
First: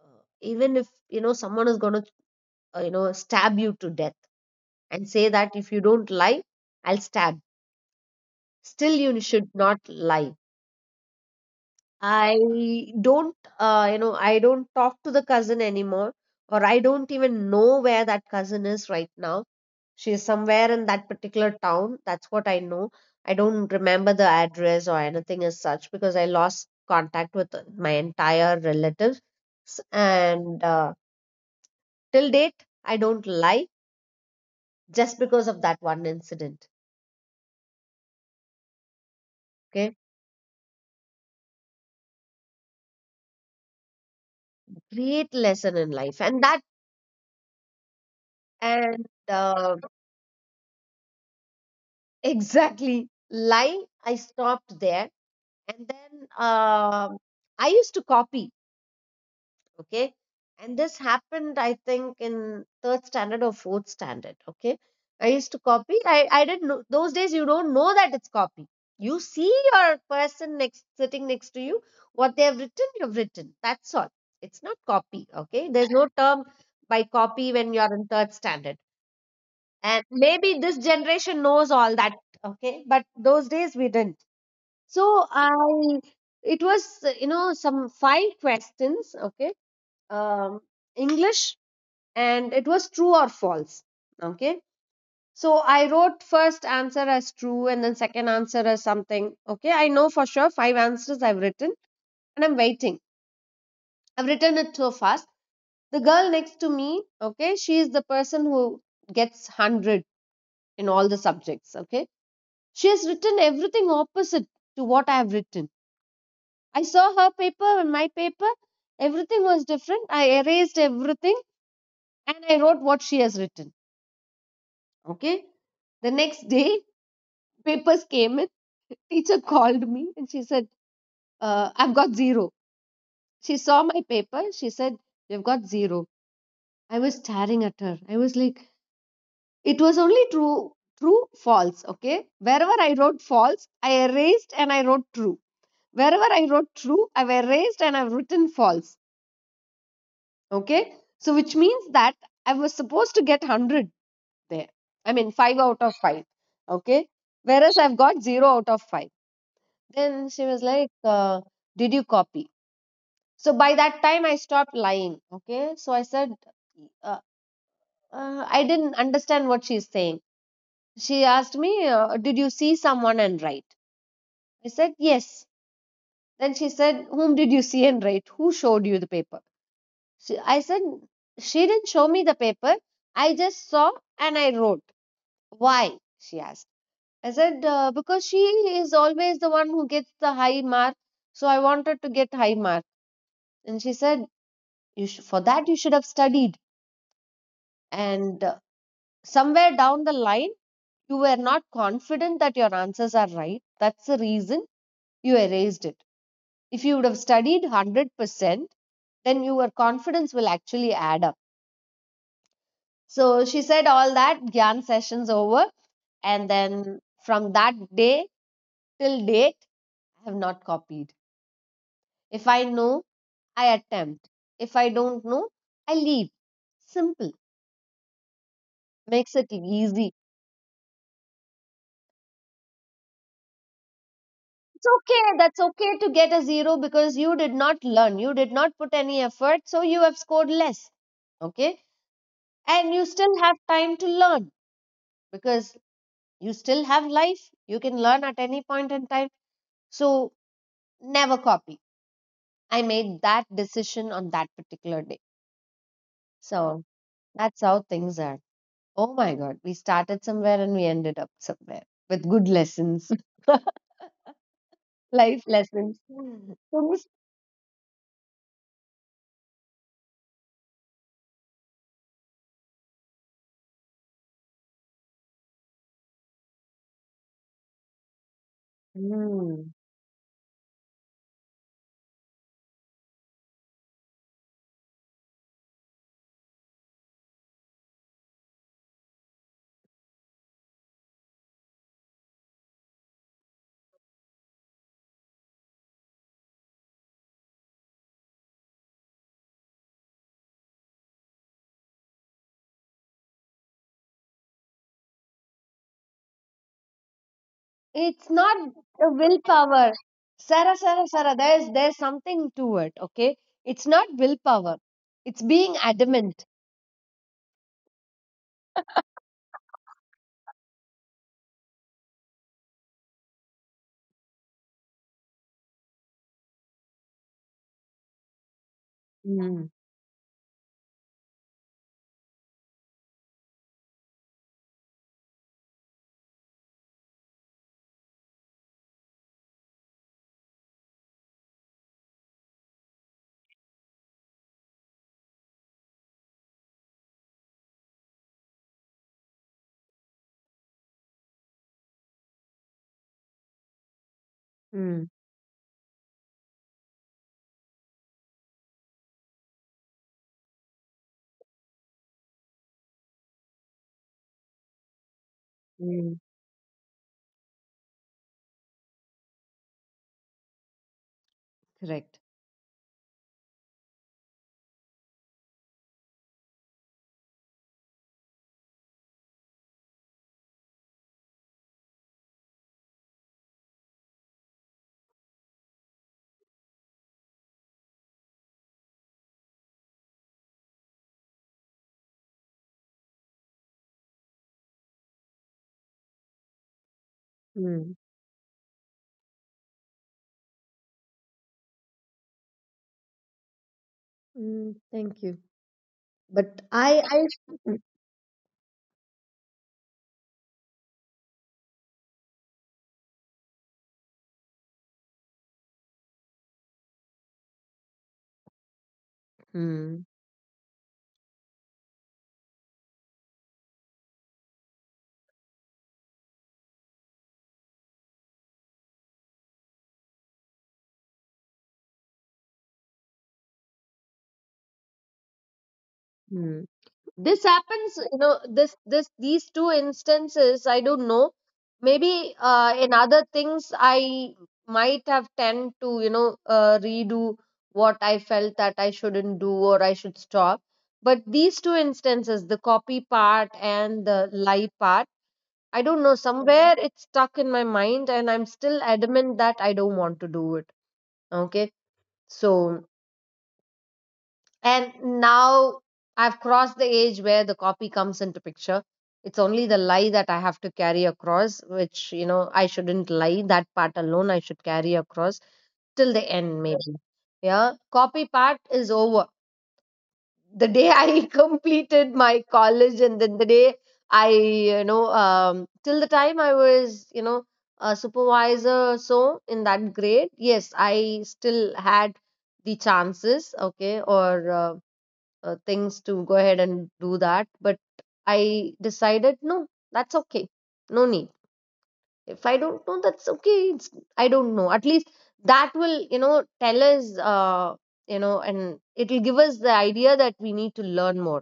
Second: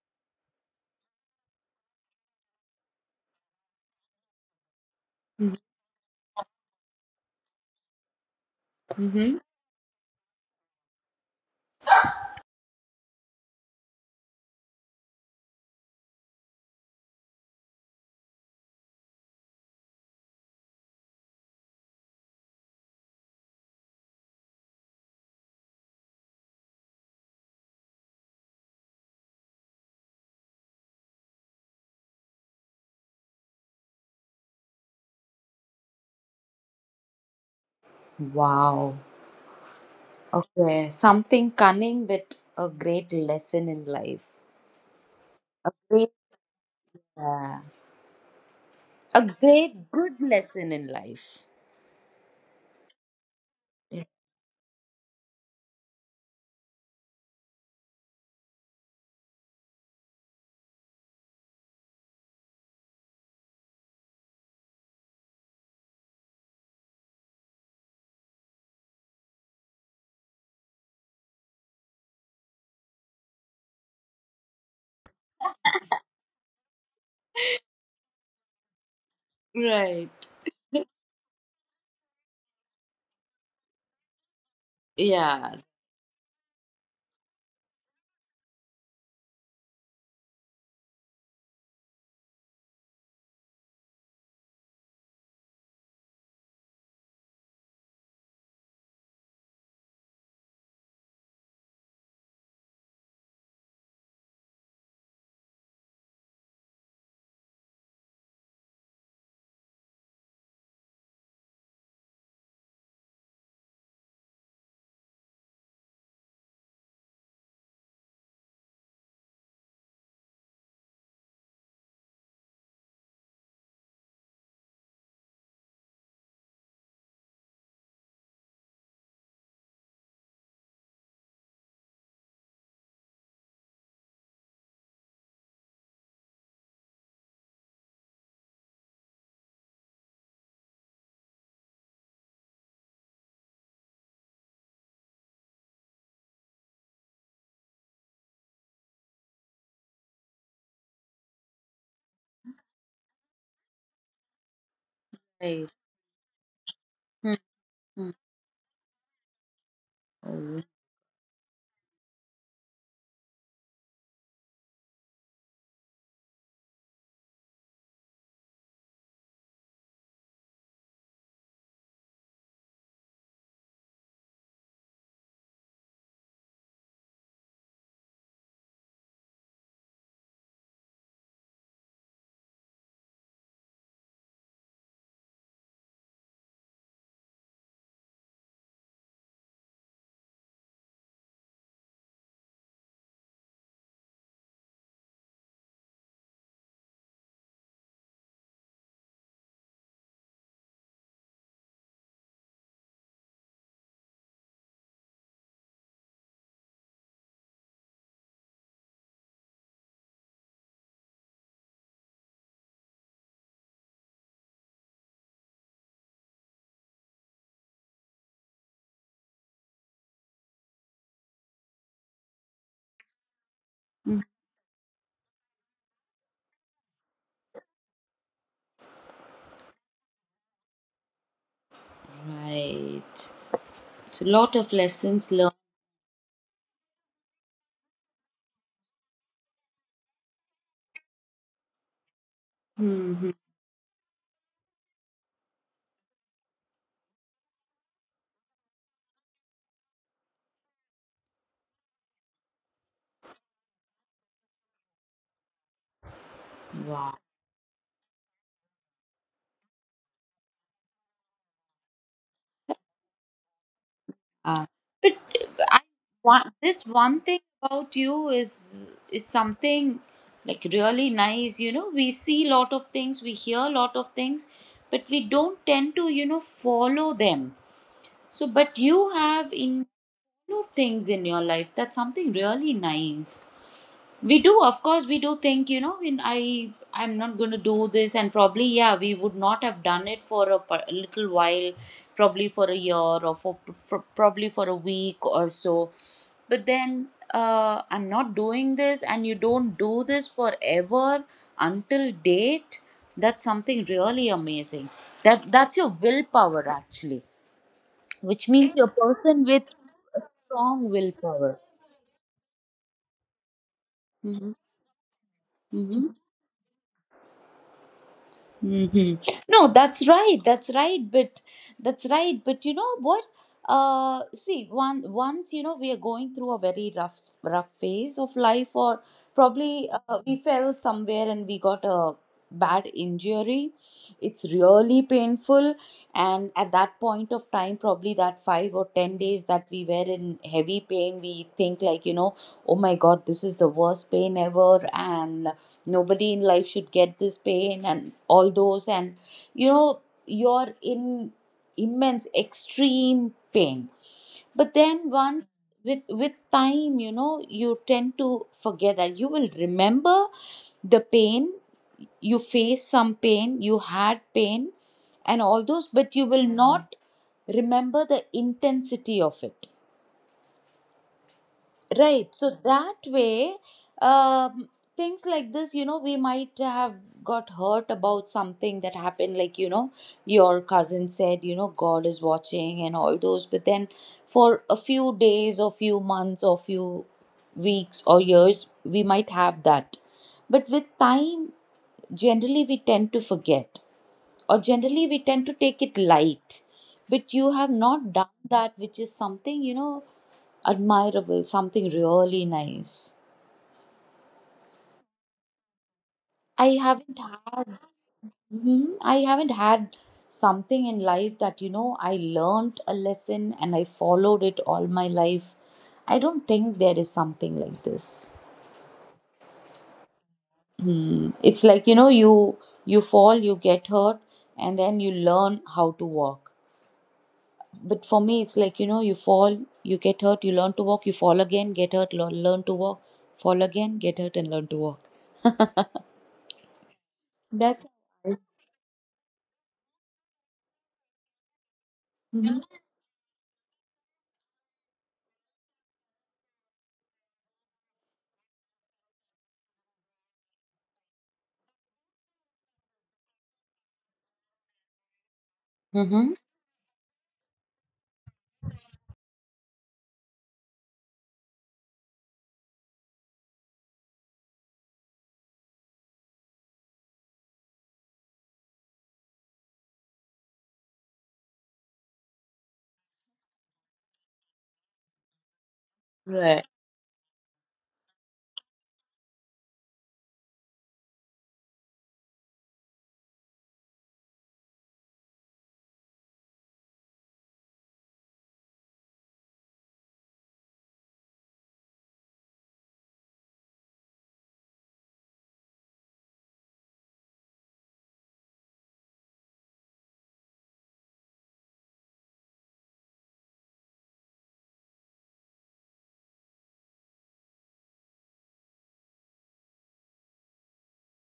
uh, even if, you know, someone is going to, uh, you know, stab you to death and say that if you don't lie, I'll stab. Still, you
Mm-hmm.
should not lie. I don't, uh, you know, I don't talk to the cousin anymore, or I don't even know where that cousin is right now. She is somewhere in that particular town. That's what I know. I don't remember the address or anything as such because I lost contact with my entire relatives. S- And uh, till date, I don't lie just because of that one incident.
Wow.
Okay,
Okay. Something cunning with a great lesson in life.
great
A
lesson in
great.
life, and that
Yeah.
and
A
uh,
great, good lesson in life.
exactly, lie, I stopped there. And then um I used to copy. Okay. And this happened I think in third standard or fourth standard. Okay, I used to copy. i, I didn't know, those days you don't know that it's copy. You see your person next, sitting next to you, what they have written, you've written, that's all. It's not copy. Okay, there's no term by copy when you're in third standard. And
Right.
maybe this generation knows all that. Okay, but those days we didn't. So I,
Yeah.
it was, you know, some five questions. Okay. um English. And it was true or false. Okay, so I wrote first answer as true and then second answer as something. Okay, I know for sure five answers I've written, and I'm waiting. I've written it so fast. The girl next to me, okay, she is the person who gets one hundred in all the subjects. Okay, she has written everything opposite to what I have written. I saw her paper and my paper. Everything was different. I erased everything and I wrote what she has written. Okay. The next day, [laughs] papers came in. [laughs] Teacher called me and she said, uh, I've got zero. She saw my paper. She said, "You've got zero." I was staring at her. I was like, it was only true, true, false. Okay, wherever I wrote false, I erased and I wrote true. Wherever I wrote true, I've erased and I've written false. Okay, so which means that I was supposed to get one hundred there. I mean, five
Right.
out of five. Okay.
Hmm,
Whereas I've
hmm.
got zero out of five. Then she was
Oh,
like, uh, "Did you copy?" So, by that time, I stopped lying. Okay, so I said, uh, uh, I didn't understand what she's saying. She asked me, uh, "Did you see someone and write?" I said, "Yes." Then she said, "Whom did you see and write? Who showed you the paper?" She, I said, she didn't show me the paper. I just saw and I wrote. "Why?" she asked. I said, uh, because she is always the one who gets the high mark. So I wanted to get high mark. And she said, you sh- for that, you should have studied. And uh, somewhere down the line, you were not confident that your answers are right. That's the reason you erased it. If you would have studied one hundred percent, then your confidence will actually add up. So she said all that, Gyan sessions over. And then from that day till date, I have not copied. If I know, I
hmm.
attempt. If I don't know, I leave. Simple, makes it easy.
Right. So lot of
It's
lessons
okay,
learned.
that's okay to get a zero because you did not learn, you did not put any effort, so you have scored less. Okay, and you
Hmm.
still have time to learn, because you still have life, you can learn at any point in time. So never copy. I made that decision on that particular day. So
Wow.
that's how things are. Oh my God, we started somewhere and we ended up somewhere with good lessons, [laughs]
Uh, but
life
uh, I
lessons.
want this
Things-
one thing about you is is something like really nice. You know, we see lot of things, we hear lot of things, but we don't tend to, you know, follow them. So, but you have
Hmm.
in new things in your life. That's something really nice. We do, of course, we do think, you know, in I I'm not going to do this, and probably yeah, we would not have done it for a pa- a little while, probably for a year or for, for probably for a week or so. But then uh, I'm not doing this, and you don't do this forever until date. That's something really amazing. That that's your willpower actually,
It's
which
not
means you're a
the
person with
willpower.
a
Sarah,
strong
Sarah, Sarah,
willpower.
there's, there's something to it, okay? It's not
Mm-hmm.
willpower, it's being
Mm-hmm.
adamant.
Hmm. No, that's right. That's right. But that's right. But you know what? Uh, see, one once you know we are going through a very rough rough phase of life, or
Mm,
probably uh, we fell somewhere and we got a bad injury. It's really painful, and at that point of time, probably that five or ten days that we were in heavy pain, we think, like, you know, oh my god, this is the worst pain ever, and nobody in life should get this pain and all those, and you know, you're in immense extreme pain. But
mm,
then once, with with time, you know, you tend to forget that. You will remember the pain, you faced some pain, you had pain and all those,
mm,
but you will Mhm. not remember the intensity of it.
correct.
Right. So that way, um, things like this, you know, we might have got hurt about something that happened, like, you know, your cousin said, you know, God is watching and all those. But then for a few days or few months or few weeks or years, we might have that. But with time, generally we tend to forget, or generally we tend to take it light. But you have
Mm,
not done that, which is something, you know, admirable, something really nice.
mm, thank you. But
I
I,
haven't had,
I,
Mhm. I haven't had something in life that you know I learned a lesson and I followed it all my life. I don't think there is something like this.
mm,
Hmm. It's like you know you you fall, you get hurt, and then you learn how to walk. But for me, it's like you know you fall, you get hurt, you learn to walk, you fall again, get hurt, learn, learn to walk, fall again, get hurt, and learn to walk.
mm. This happens,
That's.
you know, this this these two instances, I don't know, maybe
Mm-hmm.
uh, in other things I might have tend to, you know, uh, redo what I felt that I shouldn't do or I should stop. But these two instances, the copy part and the lie part, I don't know,
Mm-hmm.
somewhere it's stuck in my mind and I'm still adamant that I don't want to do it. Okay, so, and now I've crossed the age where the copy comes into picture. It's only the lie that I have to carry across, which, you know, I shouldn't lie. That part alone I should carry across till the end, maybe. Yeah, copy part is over. The day [laughs] I completed my college and then the day I, you know, um, till the time I was, you know, a supervisor, or so in that grade, yes, I still had the chances, okay, or uh, uh, things to go ahead and do that. But I decided, no, that's okay. No need. If I don't know, that's okay. It's, I don't know. At least that will, you know, tell us, uh, you know, and it'll give us the idea that we need to learn more.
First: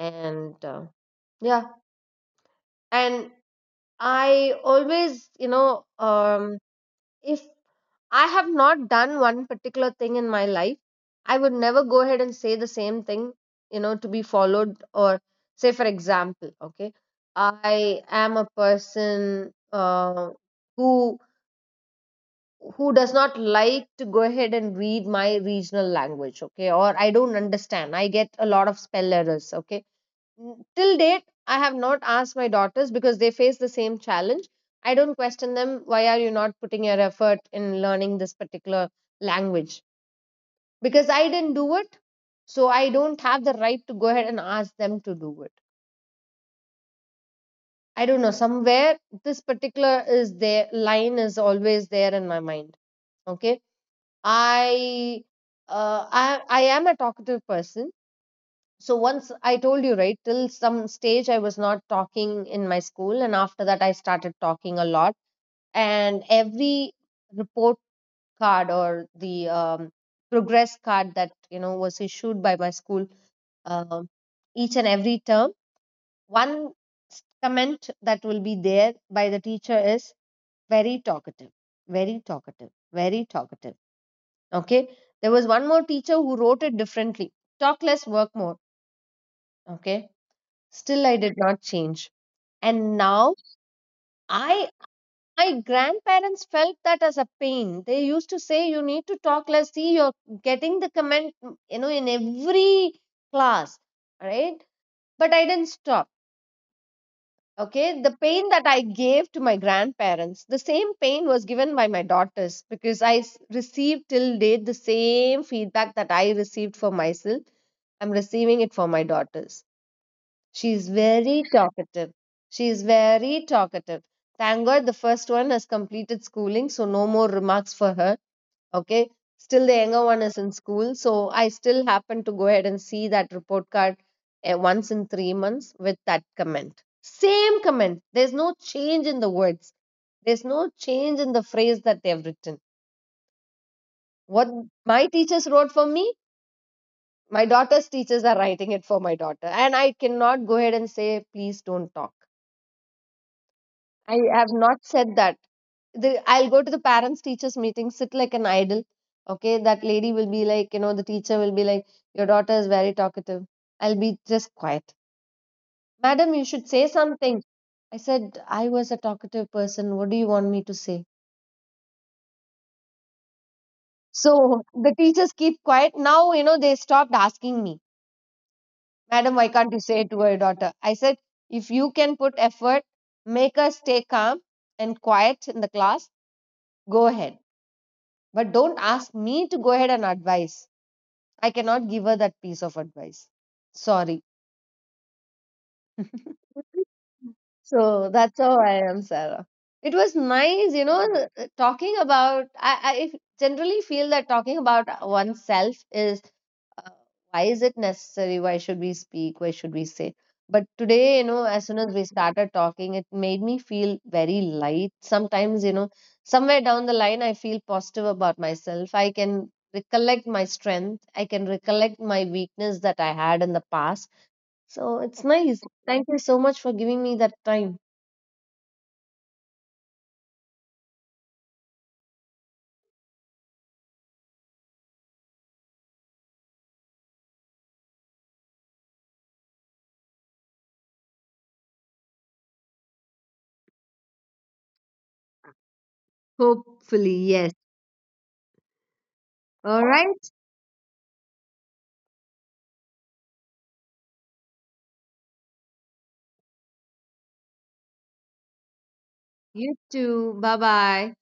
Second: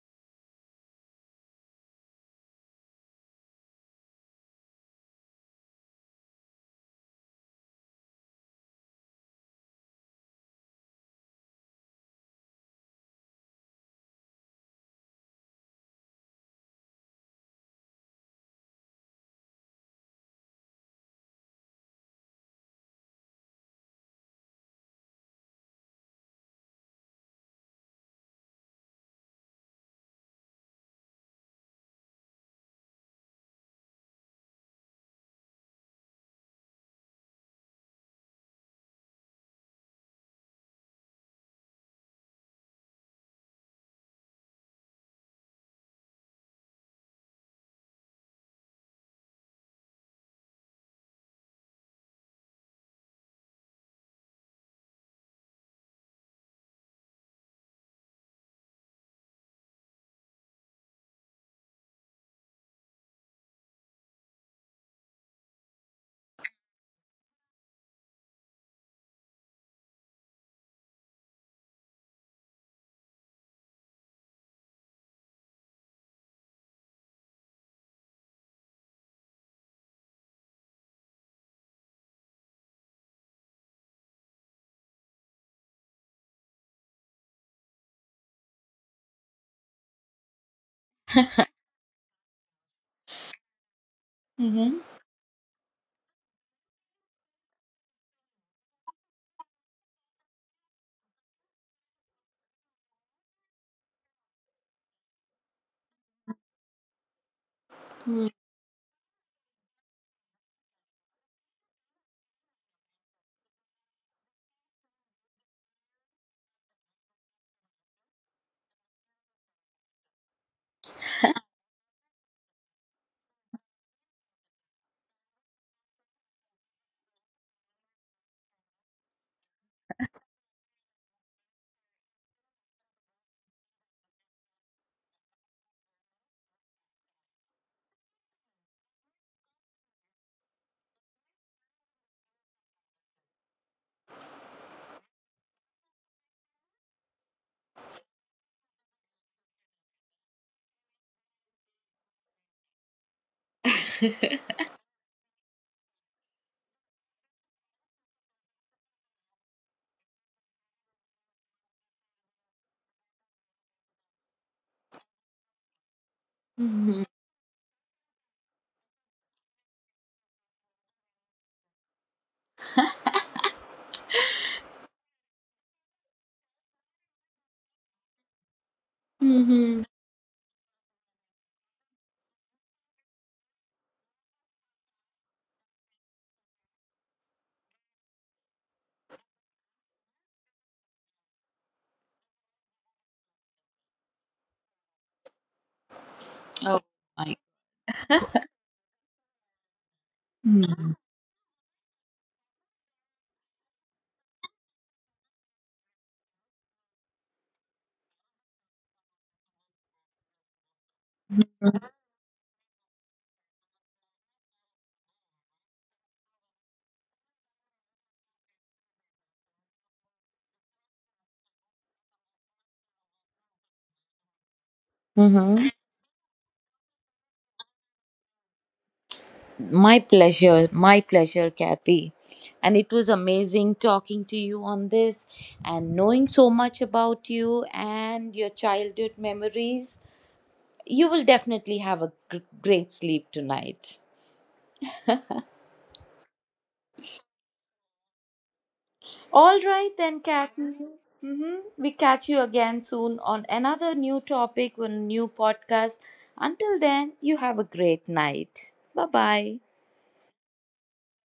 And uh, yeah, and I always, you know, um, if I have not done one particular thing in my life, I would never go ahead and say the same thing, you know, to be followed. Or say, for example, okay, I am a person uh, who who does not like to go ahead and read my regional language, okay, or I don't understand. I get a lot of spell errors, okay. N- till date, I have not asked my daughters because they face the same challenge. I don't question them, why are you not putting your effort in learning this particular language, because I didn't do it. So I don't have the right to go ahead and ask them to do it. I don't know, somewhere this particular is their line is always there in my mind. Okay, I uh, I, I am a talkative person. So once I told you, right, till some stage I was not talking in my school and after that I started talking a lot. And every report card or the um, progress card that, you know, was issued by my school, um, each and every term, one s- comment that will be there by the teacher is very talkative, very talkative, very talkative. Okay, there was one more teacher who wrote it differently: talk less, work more. Okay, still I did not change. And now I, my grandparents felt that as a pain, they used to say you need to talk less, see you're getting the comment, mm, you know, in every class, right? But I didn't stop. Okay, the pain that I gave to my grandparents, the same pain was given by my daughters, because I s- received till date the same feedback that I received for myself. I'm receiving it for my daughters. She is very talkative. She is very talkative. Thank God the first one has completed schooling, so no more remarks for her. Okay. Still, the younger one is in school, so I still happen to go ahead and see that report card, eh, once in three months with that comment. Same comment. There's no change in the words, there's no change in the phrase that they have written. What my teachers wrote for me, my daughter's teachers are writing it for my daughter. And I cannot go ahead and say, please don't talk. I have not said that. The, I'll go to the parents teachers meeting, sit like an idol. Okay, that lady will be like, you know, the teacher will be like, your daughter is very talkative. I'll be just quiet. "Madam, you should say
Mm-hmm.
something." I said, I was a talkative person. What do you want me to say? So the teachers keep quiet. Now, you know, they stopped asking me, "Madam, why can't you
Mm-hmm.
say it to your daughter?" I said, if you can put effort, make her stay calm and quiet in the class, go ahead. But don't ask me to go ahead and advise. I cannot give her that piece of advice. Sorry.
Oh my.
So that's how I am, Sarah. It was nice, you know, talking about. I, I if- generally feel that talking about oneself is, uh, why is it necessary, why should we speak, why should we say? But today, you know, as soon as we started talking, it made me feel very light. Sometimes, you know, somewhere down the line, I feel positive about myself. I can recollect my strength, I can recollect my weakness that I had in the past. So it's
Mm-hmm.
nice, thank you so much for giving me that time.
My pleasure. My pleasure, Kathy. And it was amazing talking to you on this and knowing so much about you and your childhood memories. You will definitely have a gr- great sleep tonight.
Hopefully, yes.
All
All
right, then,
right.
Kathy. Mm-hmm. We catch you again soon on another new topic, on a new podcast. Until then, you have a great night. Bye bye.
You too. Bye bye.